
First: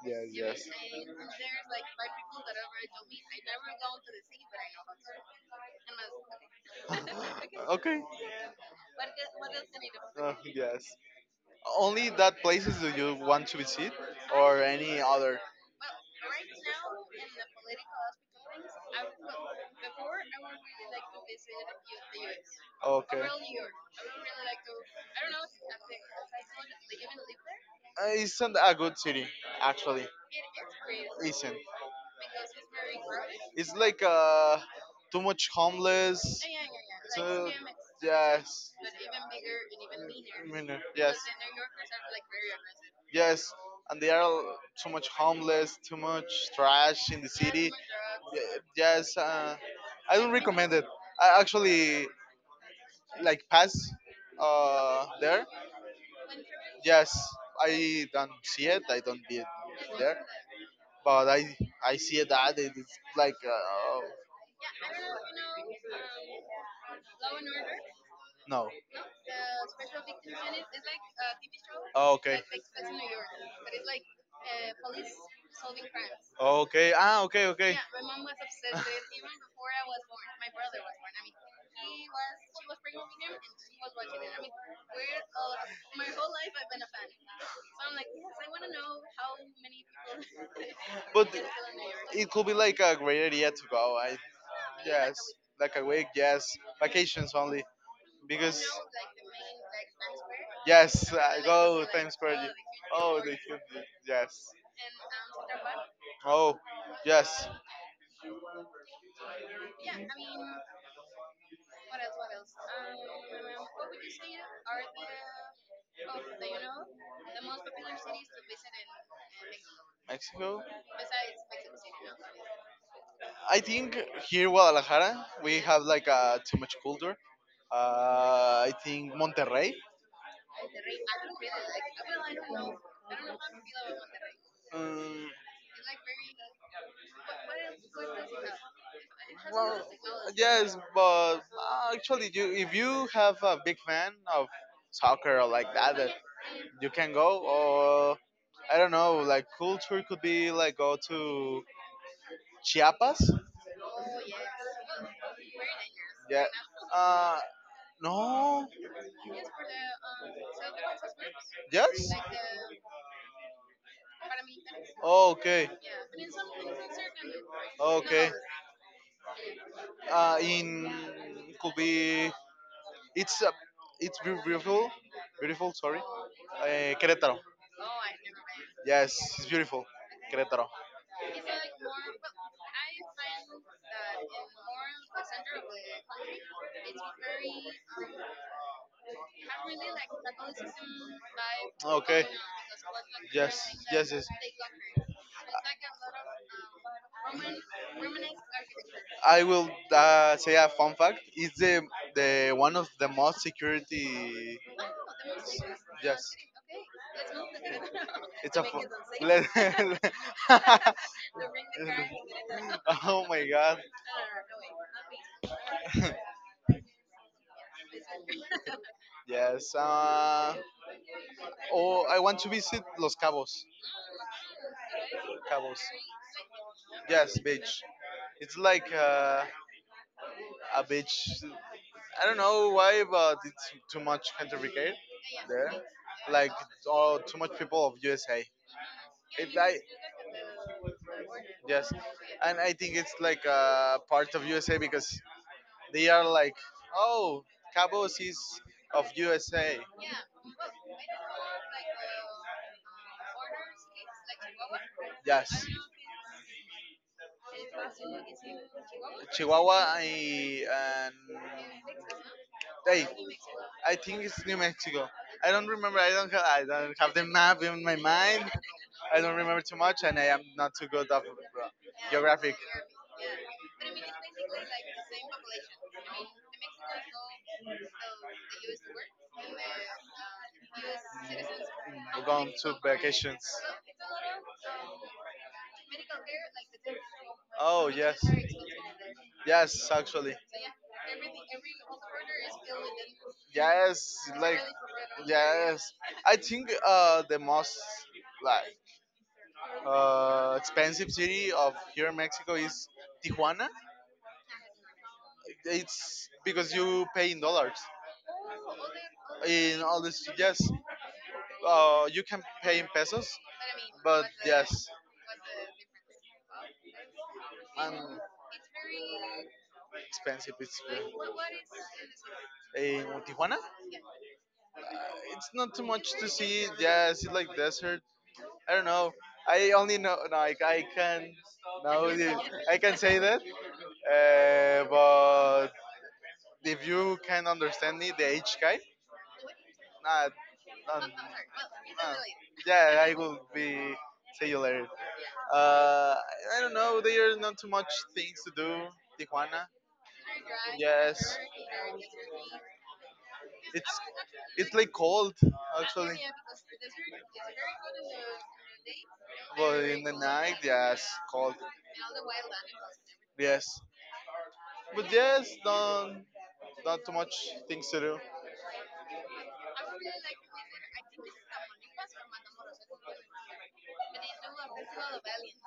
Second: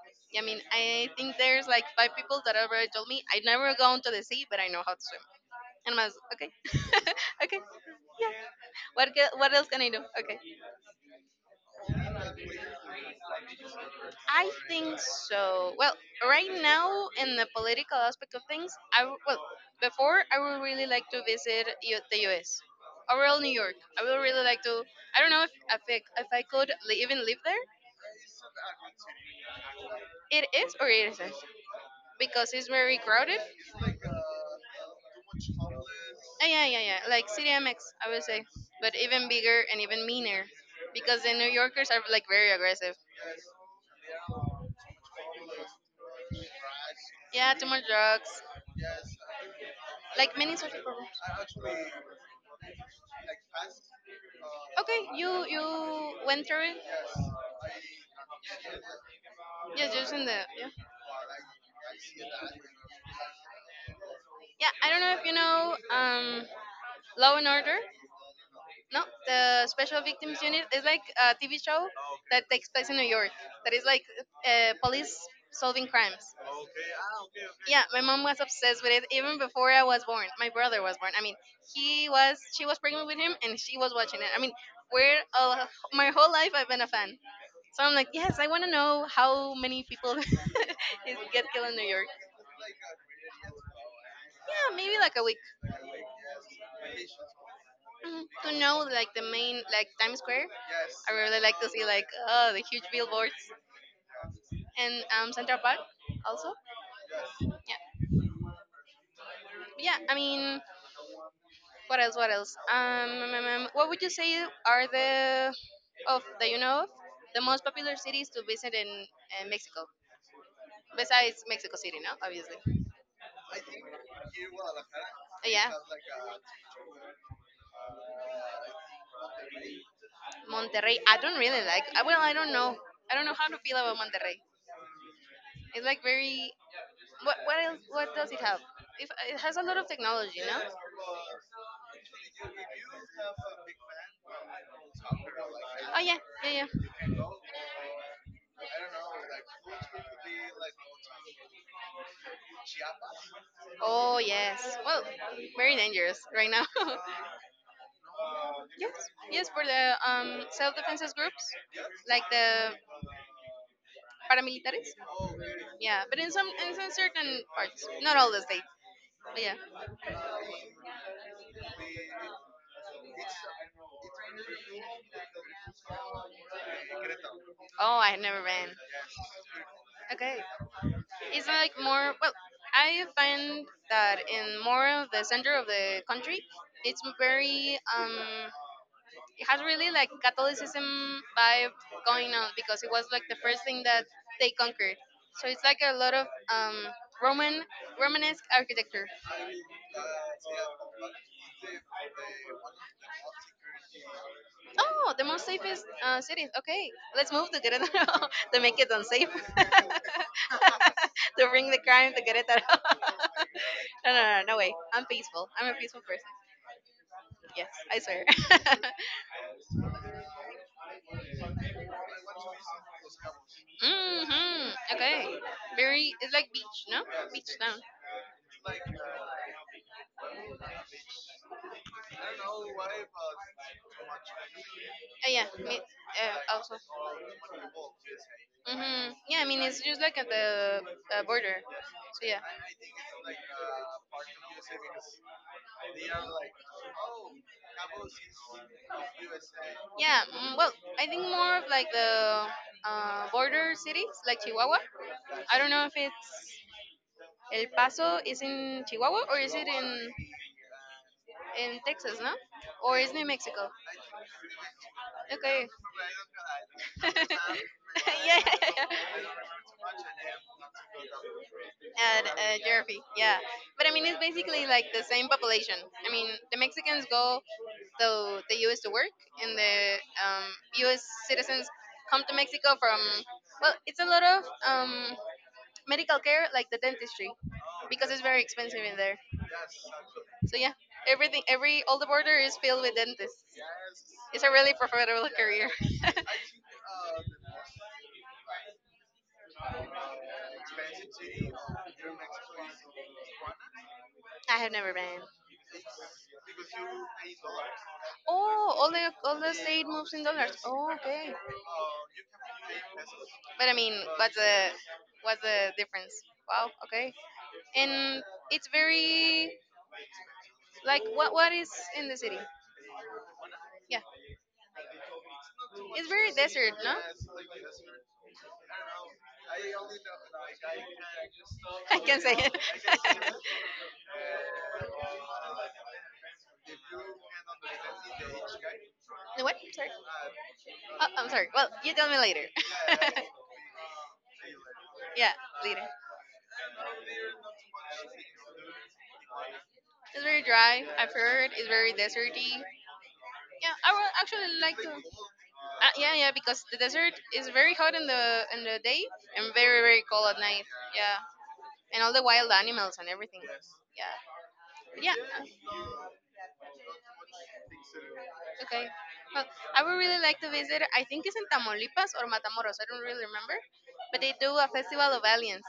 Speaker 1: yes,
Speaker 2: Yeah, I mean,
Speaker 1: yes.
Speaker 2: I think there's like five people that already told me I never go into the sea, but I know how to swim. And I was okay, okay,
Speaker 1: Okay.
Speaker 2: yeah. What ca- what else can I do?
Speaker 1: Uh,
Speaker 2: Okay.
Speaker 1: yes. Only that places do you want to visit,
Speaker 2: I
Speaker 1: or
Speaker 2: think
Speaker 1: any other?
Speaker 2: so. Well, right now in the political aspect of things, I w- well before I would really like to visit U- the U S.
Speaker 1: Okay.
Speaker 2: Overall, New York. I would really like to. I don't know if if I, if I could li- even live there.
Speaker 1: Uh, isn't a good city, actually.
Speaker 2: It is or it isn't
Speaker 1: Isn't.
Speaker 2: because it's very crowded.
Speaker 1: It's like
Speaker 2: Uh,
Speaker 1: uh, too much homeless.
Speaker 2: yeah, yeah, yeah. Like
Speaker 1: Too,
Speaker 2: C D M X, I would say,
Speaker 1: yes.
Speaker 2: but even bigger and even meaner
Speaker 1: Meaner, yes.
Speaker 2: because the New Yorkers are like very aggressive.
Speaker 1: Yes, and they are all too much homeless, too much trash in the
Speaker 2: Yeah, too
Speaker 1: city.
Speaker 2: much drugs.
Speaker 1: Y- Yes, uh, I
Speaker 2: Like
Speaker 1: don't
Speaker 2: many
Speaker 1: recommend
Speaker 2: social
Speaker 1: it.
Speaker 2: problems.
Speaker 1: I actually like pass
Speaker 2: Okay,
Speaker 1: uh,
Speaker 2: you
Speaker 1: there.
Speaker 2: you went through it.
Speaker 1: Yes, I don't see it. I don't be it
Speaker 2: Yes, just
Speaker 1: there.
Speaker 2: in the yeah.
Speaker 1: But I I see that it is like uh, oh,
Speaker 2: Yeah, I don't know if you know um, Law and Order.
Speaker 1: no.
Speaker 2: No, the Special Victims Unit is like a T V show
Speaker 1: Oh, okay.
Speaker 2: that takes place in New York. That is like uh, police solving crimes.
Speaker 1: Okay. Ah, okay, okay.
Speaker 2: Yeah, my mom was obsessed with it even before I was born. My brother was born, I mean, he was she was pregnant with him and she was watching it. I mean, we're all, my whole life I've been a fan. So I'm like, yes, I want to know how many people is-
Speaker 1: But
Speaker 2: get killed in New York.
Speaker 1: it could be like a great idea to go. I
Speaker 2: Yeah, maybe like
Speaker 1: yes,
Speaker 2: a week.
Speaker 1: like a week. Yes, vacations only
Speaker 2: Mm, to
Speaker 1: because.
Speaker 2: know like the main, like Times Square. I
Speaker 1: Yes,
Speaker 2: really
Speaker 1: I
Speaker 2: like to see
Speaker 1: go to
Speaker 2: like,
Speaker 1: Times Square, yeah.
Speaker 2: oh, the huge
Speaker 1: Oh,
Speaker 2: billboards
Speaker 1: they killed it. Yes.
Speaker 2: and um Central Park also.
Speaker 1: Oh, yes.
Speaker 2: Yeah. Yeah, I mean, what else? What else? Um, mm, mm, mm, what would you say are the of that you know of the most popular cities to visit in uh, Mexico
Speaker 1: Mexico.
Speaker 2: besides Mexico City? No, obviously. Uh,
Speaker 1: I think here in Guadalajara we
Speaker 2: Yeah,
Speaker 1: have like uh, too much culture. Uh, I think Monterrey.
Speaker 2: Monterrey. I don't really like. I, well, I don't know. I don't know how to feel about Monterrey.
Speaker 1: Um,
Speaker 2: It's like very. What what else? What does it have? If, it has a lot
Speaker 1: well,
Speaker 2: of technology, no?
Speaker 1: yes, but uh, actually, you, if you have a big fan of soccer or like
Speaker 2: Oh
Speaker 1: that, uh,
Speaker 2: yeah, yeah yeah.
Speaker 1: you can go or I don't know, like culture could be like go to Chiapas.
Speaker 2: Oh yes. Well, very dangerous
Speaker 1: Yeah.
Speaker 2: right now.
Speaker 1: Uh, no.
Speaker 2: Yes. Yes, for the um self defenses groups,
Speaker 1: Yes.
Speaker 2: like the paramilitares.
Speaker 1: Oh, okay.
Speaker 2: Yeah, but in some, in some certain parts, not all
Speaker 1: Okay.
Speaker 2: the states. But yeah.
Speaker 1: Uh, in could be it's uh, it's beau- beautiful, beautiful. Sorry. Uh, Querétaro.
Speaker 2: Oh, I never ran.
Speaker 1: Yes, it's beautiful.
Speaker 2: Okay.
Speaker 1: Querétaro.
Speaker 2: It's like more. Well, I find that in more of the center of the country, it's very um it has really like Catholicism vibe
Speaker 1: Okay.
Speaker 2: going on because it was like the first
Speaker 1: Yes,
Speaker 2: thing that
Speaker 1: yes, yes.
Speaker 2: they conquered. So it's like a lot of um, Roman Romanesque architecture.
Speaker 1: I will uh, say a fun fact. It's the the one of the most security.
Speaker 2: Oh, the most safest uh,
Speaker 1: Yes,
Speaker 2: cities. Okay, let's move to Querétaro
Speaker 1: it's
Speaker 2: to
Speaker 1: a. Fu-
Speaker 2: make it unsafe.
Speaker 1: let-
Speaker 2: To bring the crime to Querétaro.
Speaker 1: oh my god.
Speaker 2: No, no, no, no way. I'm peaceful. I'm a peaceful person. Yes, I swear.
Speaker 1: Yes. Uh, oh, I want to visit Los Cabos.
Speaker 2: Hmm. Okay.
Speaker 1: Cabos.
Speaker 2: Very. It's like beach, no?
Speaker 1: Yes,
Speaker 2: Beach town.
Speaker 1: beach. It's
Speaker 2: Uh,
Speaker 1: like uh, a beach. I don't know why, but it's too much Costa Rica
Speaker 2: yeah.
Speaker 1: there.
Speaker 2: Me,
Speaker 1: Like
Speaker 2: uh, also.
Speaker 1: all too much people of U S A.
Speaker 2: Hmm. Yeah. I
Speaker 1: It
Speaker 2: mean, it's
Speaker 1: I
Speaker 2: just like at the uh, border.
Speaker 1: yes,
Speaker 2: So yeah.
Speaker 1: and I think it's like a part of U S A because they are like oh Cabos is of U S A.
Speaker 2: Yeah. Mm, well, I think more of like the uh, border cities, like Chihuahua. I
Speaker 1: Yes.
Speaker 2: don't know if it's El Paso is in Chihuahua or is it
Speaker 1: Chihuahua
Speaker 2: in
Speaker 1: I, and
Speaker 2: in Texas, no? Or
Speaker 1: I.
Speaker 2: is New Mexico?
Speaker 1: I think it's New Mexico. I don't
Speaker 2: Okay.
Speaker 1: remember. I don't. Have, I don't have the map in my
Speaker 2: Yeah.
Speaker 1: mind. I don't remember too much, and I am not too good of uh,
Speaker 2: At uh,
Speaker 1: geographic.
Speaker 2: Jervy, yeah. But I mean, it's basically like the same population. I mean, the Mexicans go to the U S to work, and the um, U S citizens come
Speaker 1: Are
Speaker 2: to
Speaker 1: going
Speaker 2: Mexico
Speaker 1: to
Speaker 2: from.
Speaker 1: vacations.
Speaker 2: Well, it's a lot of um, medical care, like the dentistry,
Speaker 1: Oh
Speaker 2: because
Speaker 1: yes,
Speaker 2: it's very expensive in there.
Speaker 1: yes, actually,
Speaker 2: So yeah, everything, every all the border is filled with dentists.
Speaker 1: yes,
Speaker 2: It's a
Speaker 1: like
Speaker 2: really profitable career.
Speaker 1: yes. I think uh the most like uh expensive city of here in Mexico is Tijuana.
Speaker 2: I have never been.
Speaker 1: It's because you pay in dollars.
Speaker 2: Oh, all the all the
Speaker 1: In
Speaker 2: state
Speaker 1: all
Speaker 2: moves in
Speaker 1: this,
Speaker 2: dollars.
Speaker 1: yes,
Speaker 2: Oh, okay.
Speaker 1: uh, you can pay in pesos,
Speaker 2: But I mean,
Speaker 1: but
Speaker 2: what's the
Speaker 1: yes,
Speaker 2: what's the difference? Wow. Okay.
Speaker 1: and
Speaker 2: And it's very
Speaker 1: expensive. It's good.
Speaker 2: like what what is in the city?
Speaker 1: In Tijuana.
Speaker 2: Yeah,
Speaker 1: Uh, it's not too much
Speaker 2: it's
Speaker 1: to
Speaker 2: very
Speaker 1: see.
Speaker 2: desert, no?
Speaker 1: Yeah, it's like desert. I don't know. I only know like I can
Speaker 2: I
Speaker 1: know
Speaker 2: can
Speaker 1: the,
Speaker 2: say it.
Speaker 1: I can say that. Uh, but if you can understand me, the H guy,
Speaker 2: What? Sorry.
Speaker 1: nah, nah,
Speaker 2: Oh, I'm sorry.
Speaker 1: nah.
Speaker 2: Well, you tell me later.
Speaker 1: Yeah, I will be say you later.
Speaker 2: Yeah, later.
Speaker 1: Uh, I don't know. There are not too much things to do. Tijuana.
Speaker 2: It's very dry. I've
Speaker 1: Yes.
Speaker 2: heard it's very deserty. Yeah, I
Speaker 1: It's
Speaker 2: would actually
Speaker 1: it's
Speaker 2: like to.
Speaker 1: like cold
Speaker 2: Uh, yeah,
Speaker 1: actually.
Speaker 2: yeah, because the desert is very hot in the in the day and very
Speaker 1: But
Speaker 2: very
Speaker 1: in the
Speaker 2: cold at
Speaker 1: night,
Speaker 2: night.
Speaker 1: yes,
Speaker 2: Yeah,
Speaker 1: cold,
Speaker 2: and all the wild animals and everything.
Speaker 1: yes.
Speaker 2: Yeah, but
Speaker 1: But
Speaker 2: yeah.
Speaker 1: yes, don't not too much things to do.
Speaker 2: Okay. Well, I would really like to visit. I think it's in Tamaulipas or Matamoros. I don't really remember, but they do a festival of aliens.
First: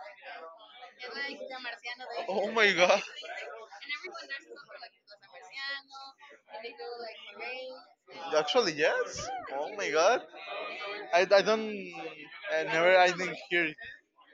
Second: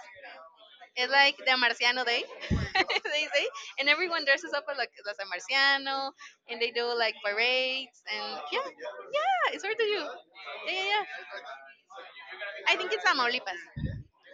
Speaker 2: It's like the Marciano Day,
Speaker 1: Oh my god!
Speaker 2: they say, and everyone dresses up like as a Marciano, and they do like parades, and yeah,
Speaker 1: Actually, yes.
Speaker 2: yeah, it's
Speaker 1: Oh
Speaker 2: hard to
Speaker 1: my
Speaker 2: do.
Speaker 1: god!
Speaker 2: Yeah, yeah,
Speaker 1: I, I
Speaker 2: yeah.
Speaker 1: don't I
Speaker 2: I think
Speaker 1: never
Speaker 2: it's
Speaker 1: I didn't
Speaker 2: Tamaulipas.
Speaker 1: hear it.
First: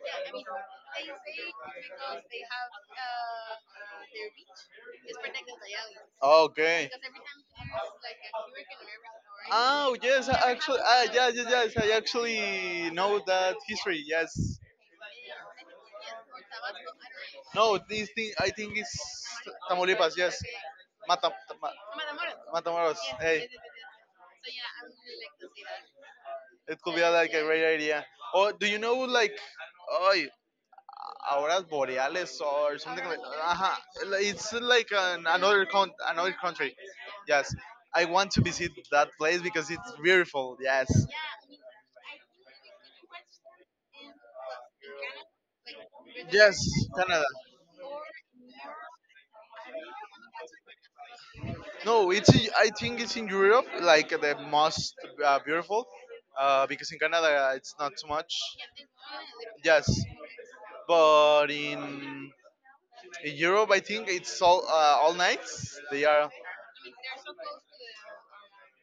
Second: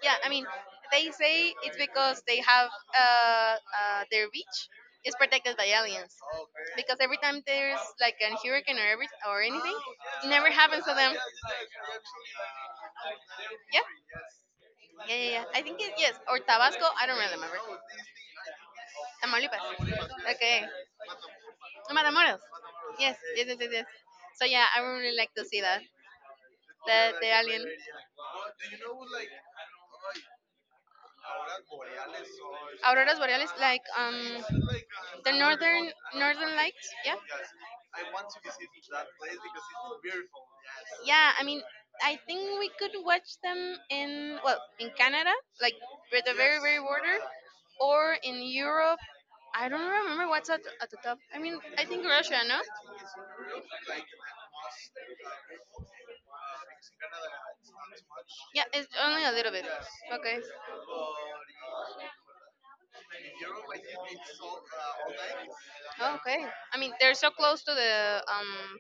Speaker 2: Yeah, I mean, they say it's because they have uh, uh, their beach is protected by aliens.
Speaker 1: Okay.
Speaker 2: Because every time there's like a hurricane or every or anything,
Speaker 1: Oh yes,
Speaker 2: it
Speaker 1: I
Speaker 2: never
Speaker 1: actually,
Speaker 2: happens to
Speaker 1: ah,
Speaker 2: them.
Speaker 1: yeah, yes, yes. I actually know that
Speaker 2: Yeah,
Speaker 1: history. Yes,
Speaker 2: yeah, yeah, yeah. I think it, yes, or Tabasco. I don't really remember.
Speaker 1: no, this thing I think is
Speaker 2: Tamaulipas.
Speaker 1: Tamaulipas. Yes,
Speaker 2: Okay.
Speaker 1: Mata, Ma-
Speaker 2: Oh, Matamoros.
Speaker 1: Matamoros.
Speaker 2: Yes, yes,
Speaker 1: Hey,
Speaker 2: yes, yes, yes. So yeah, I would really like to see that.
Speaker 1: it could be uh,
Speaker 2: The the
Speaker 1: like a
Speaker 2: alien.
Speaker 1: great idea. Or do you know like, oy, auroras boreales or something like?
Speaker 2: Auroras boreales,
Speaker 1: uh
Speaker 2: like um,
Speaker 1: It's like an,
Speaker 2: the
Speaker 1: another
Speaker 2: northern
Speaker 1: con- another
Speaker 2: northern
Speaker 1: country.
Speaker 2: lights. Yeah.
Speaker 1: Yes, I want to visit that place because it's beautiful. Yes.
Speaker 2: Yeah, I mean I think we could watch them in, well, in Canada, like with the
Speaker 1: Yes,
Speaker 2: very very border,
Speaker 1: Canada.
Speaker 2: or in Europe. I don't remember what's at, at the top. I mean, I think
Speaker 1: No, it's
Speaker 2: Russia, no?
Speaker 1: I think it's in Europe like the most uh, beautiful uh, because in Canada it's not so much.
Speaker 2: Yeah, it's only a little bit.
Speaker 1: Yes,
Speaker 2: Okay.
Speaker 1: but in, in Europe I think it's all uh, all nights. They
Speaker 2: Oh,
Speaker 1: are
Speaker 2: okay. I mean, they're so close to the um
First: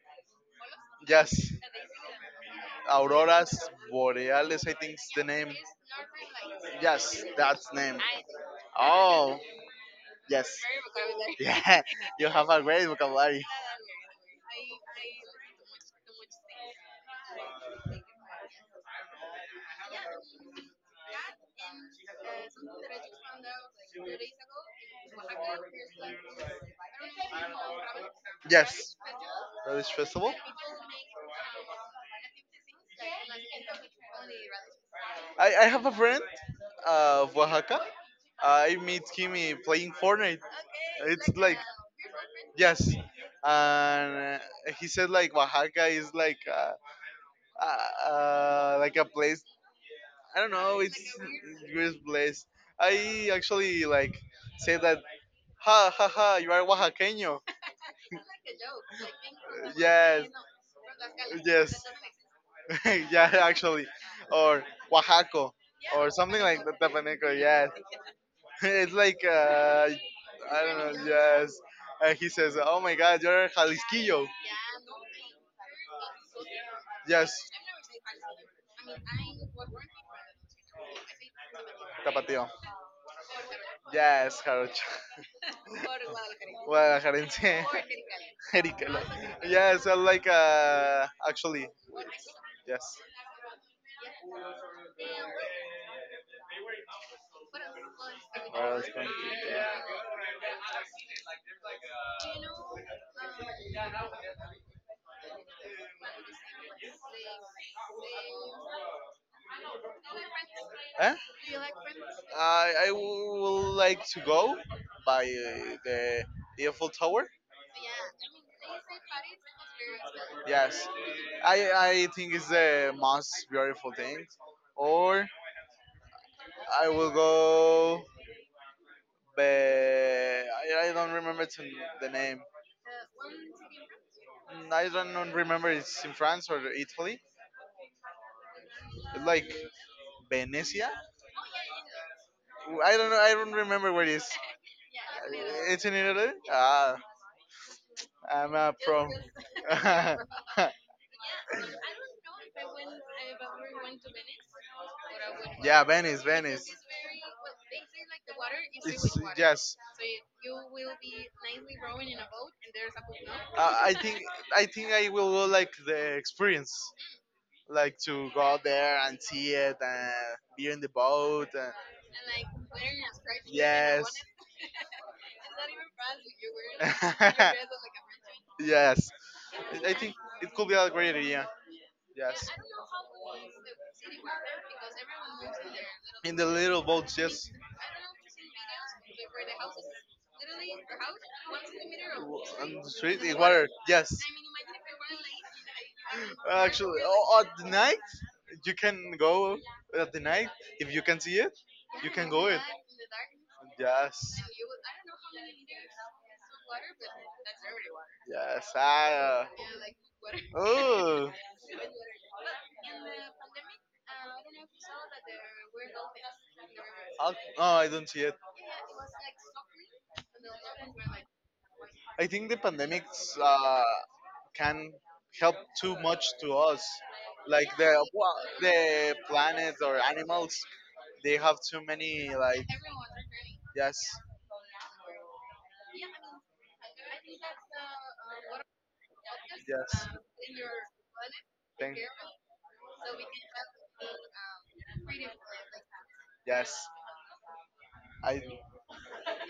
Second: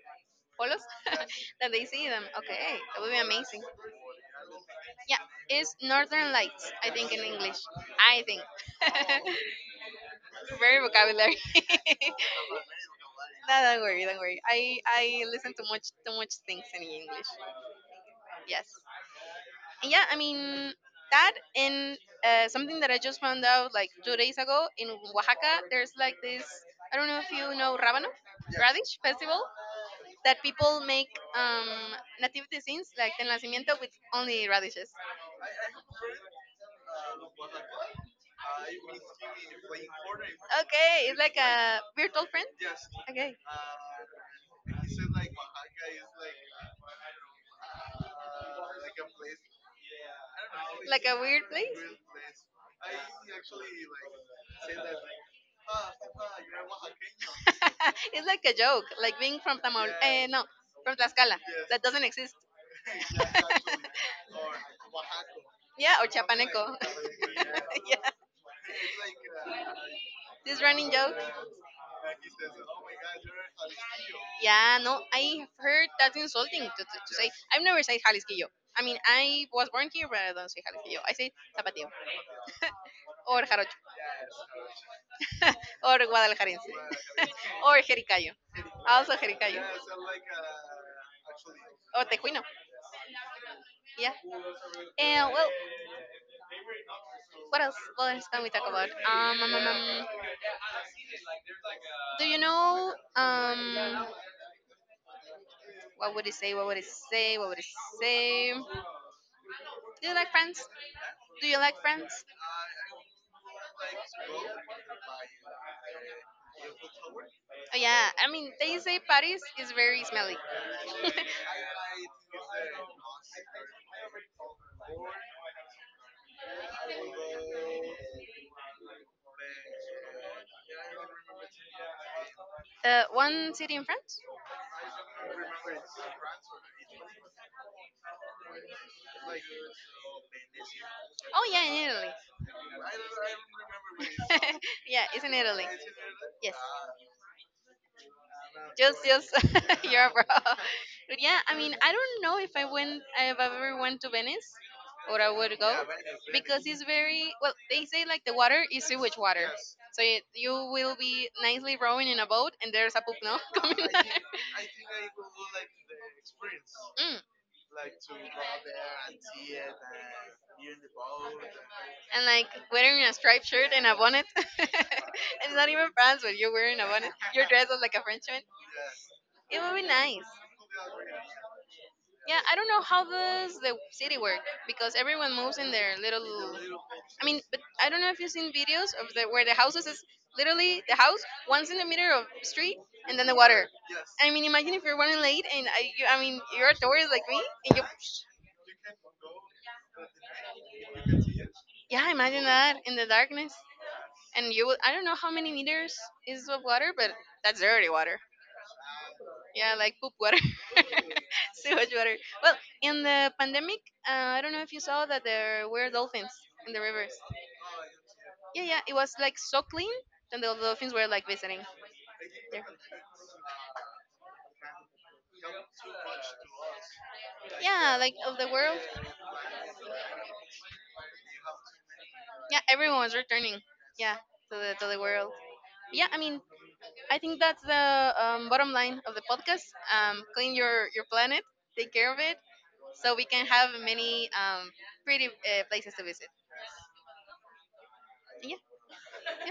Speaker 2: polos
Speaker 1: yes,
Speaker 2: that they see them. Okay, that would be
Speaker 1: auroras
Speaker 2: amazing.
Speaker 1: boreales. I think is
Speaker 2: Yeah,
Speaker 1: the name.
Speaker 2: it's Northern Lights, I think in
Speaker 1: Yes,
Speaker 2: English.
Speaker 1: that's name.
Speaker 2: I think.
Speaker 1: Oh yes,
Speaker 2: Very vocabulary.
Speaker 1: yeah. You have a great vocabulary.
Speaker 2: No, don't worry, don't worry. I I listen to much too much things in English. Yes. And yeah, I mean that and uh, something that I just found out like two days ago in Oaxaca. There's like this. I don't know if you know Rábano
Speaker 1: Yes,
Speaker 2: radish festival
Speaker 1: Relish Festival.
Speaker 2: that people make um, nativity scenes like the nacimiento with only radishes.
Speaker 1: I, I have a friend uh, of Oaxaca. I meet him in playing Fortnite.
Speaker 2: Okay, it's
Speaker 1: It's
Speaker 2: like
Speaker 1: like,
Speaker 2: a virtual friend.
Speaker 1: yes.
Speaker 2: Okay,
Speaker 1: And uh, he said like Oaxaca is like uh, uh, uh, like a place. I don't know. It's
Speaker 2: like a weird place.
Speaker 1: weird place. I actually like say that. Ha ha ha! You are Oaxaqueño.
Speaker 2: It's like a joke, like being from Tamal, eh,
Speaker 1: Yes.
Speaker 2: no, from Tlaxcala.
Speaker 1: Yes.
Speaker 2: That doesn't exist.
Speaker 1: yeah, actually, or Oaxaco,
Speaker 2: Yeah, or
Speaker 1: or something like
Speaker 2: Chapaneco.
Speaker 1: that. Tapaneco, yes.
Speaker 2: Yeah,
Speaker 1: It's like uh, I
Speaker 2: this
Speaker 1: don't
Speaker 2: running
Speaker 1: know.
Speaker 2: joke.
Speaker 1: Yes, and he says, "Oh my God, you're a Jalisquillo."
Speaker 2: Yeah, no, I've heard that's insulting to, to, to say.
Speaker 1: Yes,
Speaker 2: I've never said Jalisquillo. I mean, I was born here, but I don't say Jalisquillo. I say Zapateo,
Speaker 1: Tapatio.
Speaker 2: or Jarocho,
Speaker 1: Yes, Jarocho.
Speaker 2: or Guadalajarense,
Speaker 1: Guadalajarense.
Speaker 2: or Jericayo.
Speaker 1: Jericalo.
Speaker 2: Also Jericayo,
Speaker 1: Yes, I like uh, actually,
Speaker 2: or Tejuino.
Speaker 1: yes.
Speaker 2: Yeah. And well, what else? What else can we talk
Speaker 1: Where else
Speaker 2: about?
Speaker 1: can we
Speaker 2: Um, um,
Speaker 1: go?
Speaker 2: um, um, do you know um what would it say? What would it say? What would it say? Do you like Friends?
Speaker 1: Eh?
Speaker 2: Do you like Friends?
Speaker 1: I I would like to go by uh, the Eiffel Tower.
Speaker 2: Oh yeah, I mean they say Paris is very smelly.
Speaker 1: Yes, I I think it's the most beautiful thing. Or I will go. But I, I don't remember to, the name.
Speaker 2: Uh, one city in France?
Speaker 1: Mm, I don't remember it's in France or Italy. It's like Venecia.
Speaker 2: Oh yeah, in Italy.
Speaker 1: I don't know. I don't remember where it is.
Speaker 2: Yeah, it's in
Speaker 1: Uh,
Speaker 2: Italy.
Speaker 1: It's in Italy. Ah, I'm a
Speaker 2: Just,
Speaker 1: pro.
Speaker 2: just you're abroad. But yeah, I mean, I don't know if I went, if I ever went to Venice, or I would go,
Speaker 1: yeah, Venice,
Speaker 2: because
Speaker 1: Venice.
Speaker 2: it's very well. They say like the water is sewage
Speaker 1: It's
Speaker 2: water,
Speaker 1: yes.
Speaker 2: so you, you will be nicely rowing in a boat, and there's a pupno
Speaker 1: Uh,
Speaker 2: coming
Speaker 1: I
Speaker 2: out.
Speaker 1: think I think I will go like the experience,
Speaker 2: Mm,
Speaker 1: like to go out there and see it and be in the boat. And,
Speaker 2: and like wearing a striped shirt and a
Speaker 1: yes.
Speaker 2: bonnet. It's not even France, but you're wearing a bonnet. You're dressed up like a Frenchman.
Speaker 1: Yes,
Speaker 2: It would be
Speaker 1: I I think
Speaker 2: nice.
Speaker 1: it could be a great idea.
Speaker 2: Yeah,
Speaker 1: Yes,
Speaker 2: I don't know how does the city work because everyone moves in their
Speaker 1: in the
Speaker 2: little.
Speaker 1: little boats,
Speaker 2: I mean,
Speaker 1: yes,
Speaker 2: but I don't know if you've seen videos of the where the houses is literally the house once in the middle of street
Speaker 1: on the
Speaker 2: and
Speaker 1: street
Speaker 2: then the
Speaker 1: in
Speaker 2: water.
Speaker 1: water. Yes,
Speaker 2: I mean, imagine if you're running late and I, you, I mean, you're a
Speaker 1: actually,
Speaker 2: tourist like me
Speaker 1: oh, at the
Speaker 2: and you,
Speaker 1: night you can go at the night if you can see it,
Speaker 2: yeah,
Speaker 1: you can
Speaker 2: imagine
Speaker 1: go it.
Speaker 2: that in the darkness
Speaker 1: Yes,
Speaker 2: and you will. I don't know how many meters is of water, but that's dirty water.
Speaker 1: yes, I. Uh,
Speaker 2: Yeah, like poop water,
Speaker 1: oh,
Speaker 2: sewage water. Well, in the pandemic, uh, I don't know if you saw that there were dolphins in the rivers.
Speaker 1: I'll, oh, I don't see it.
Speaker 2: Yeah, yeah, it was like so clean, and the dolphins were like visiting
Speaker 1: I think the
Speaker 2: there.
Speaker 1: pandemics uh, can help too much to us. Like
Speaker 2: Yeah,
Speaker 1: the
Speaker 2: like
Speaker 1: well,
Speaker 2: of the world.
Speaker 1: the planets or animals, they have too many
Speaker 2: Yeah,
Speaker 1: like
Speaker 2: everyone was returning. Yeah,
Speaker 1: yes,
Speaker 2: to the to the world. Yeah, I mean, I think that's the um, bottom line of the podcast.
Speaker 1: yes,
Speaker 2: Um, clean your your planet, take
Speaker 1: thank
Speaker 2: care of it, so we can have many um, pretty uh, places to visit.
Speaker 1: yes. I
Speaker 2: Yeah.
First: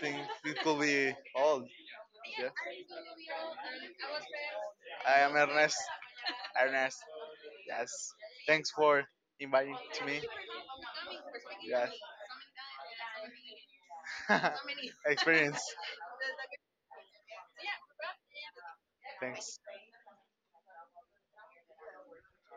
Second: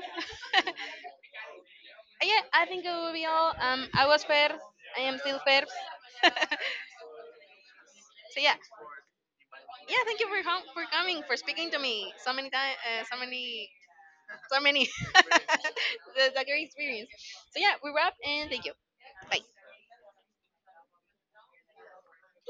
Speaker 1: think it could be all.
Speaker 2: Yeah, I think it will be all. Um, I was fair. I am
Speaker 1: I am
Speaker 2: still fair.
Speaker 1: Ernest.
Speaker 2: So
Speaker 1: Ernest. Yes.
Speaker 2: yeah,
Speaker 1: Thanks for inviting
Speaker 2: yeah.
Speaker 1: to
Speaker 2: Thank
Speaker 1: me.
Speaker 2: you for com- for coming, for speaking to
Speaker 1: Yes.
Speaker 2: me so many times, uh, so many, so many.
Speaker 1: Experience.
Speaker 2: That's a great experience. So yeah, we wrap and thank you. Bye.
Speaker 1: Thanks.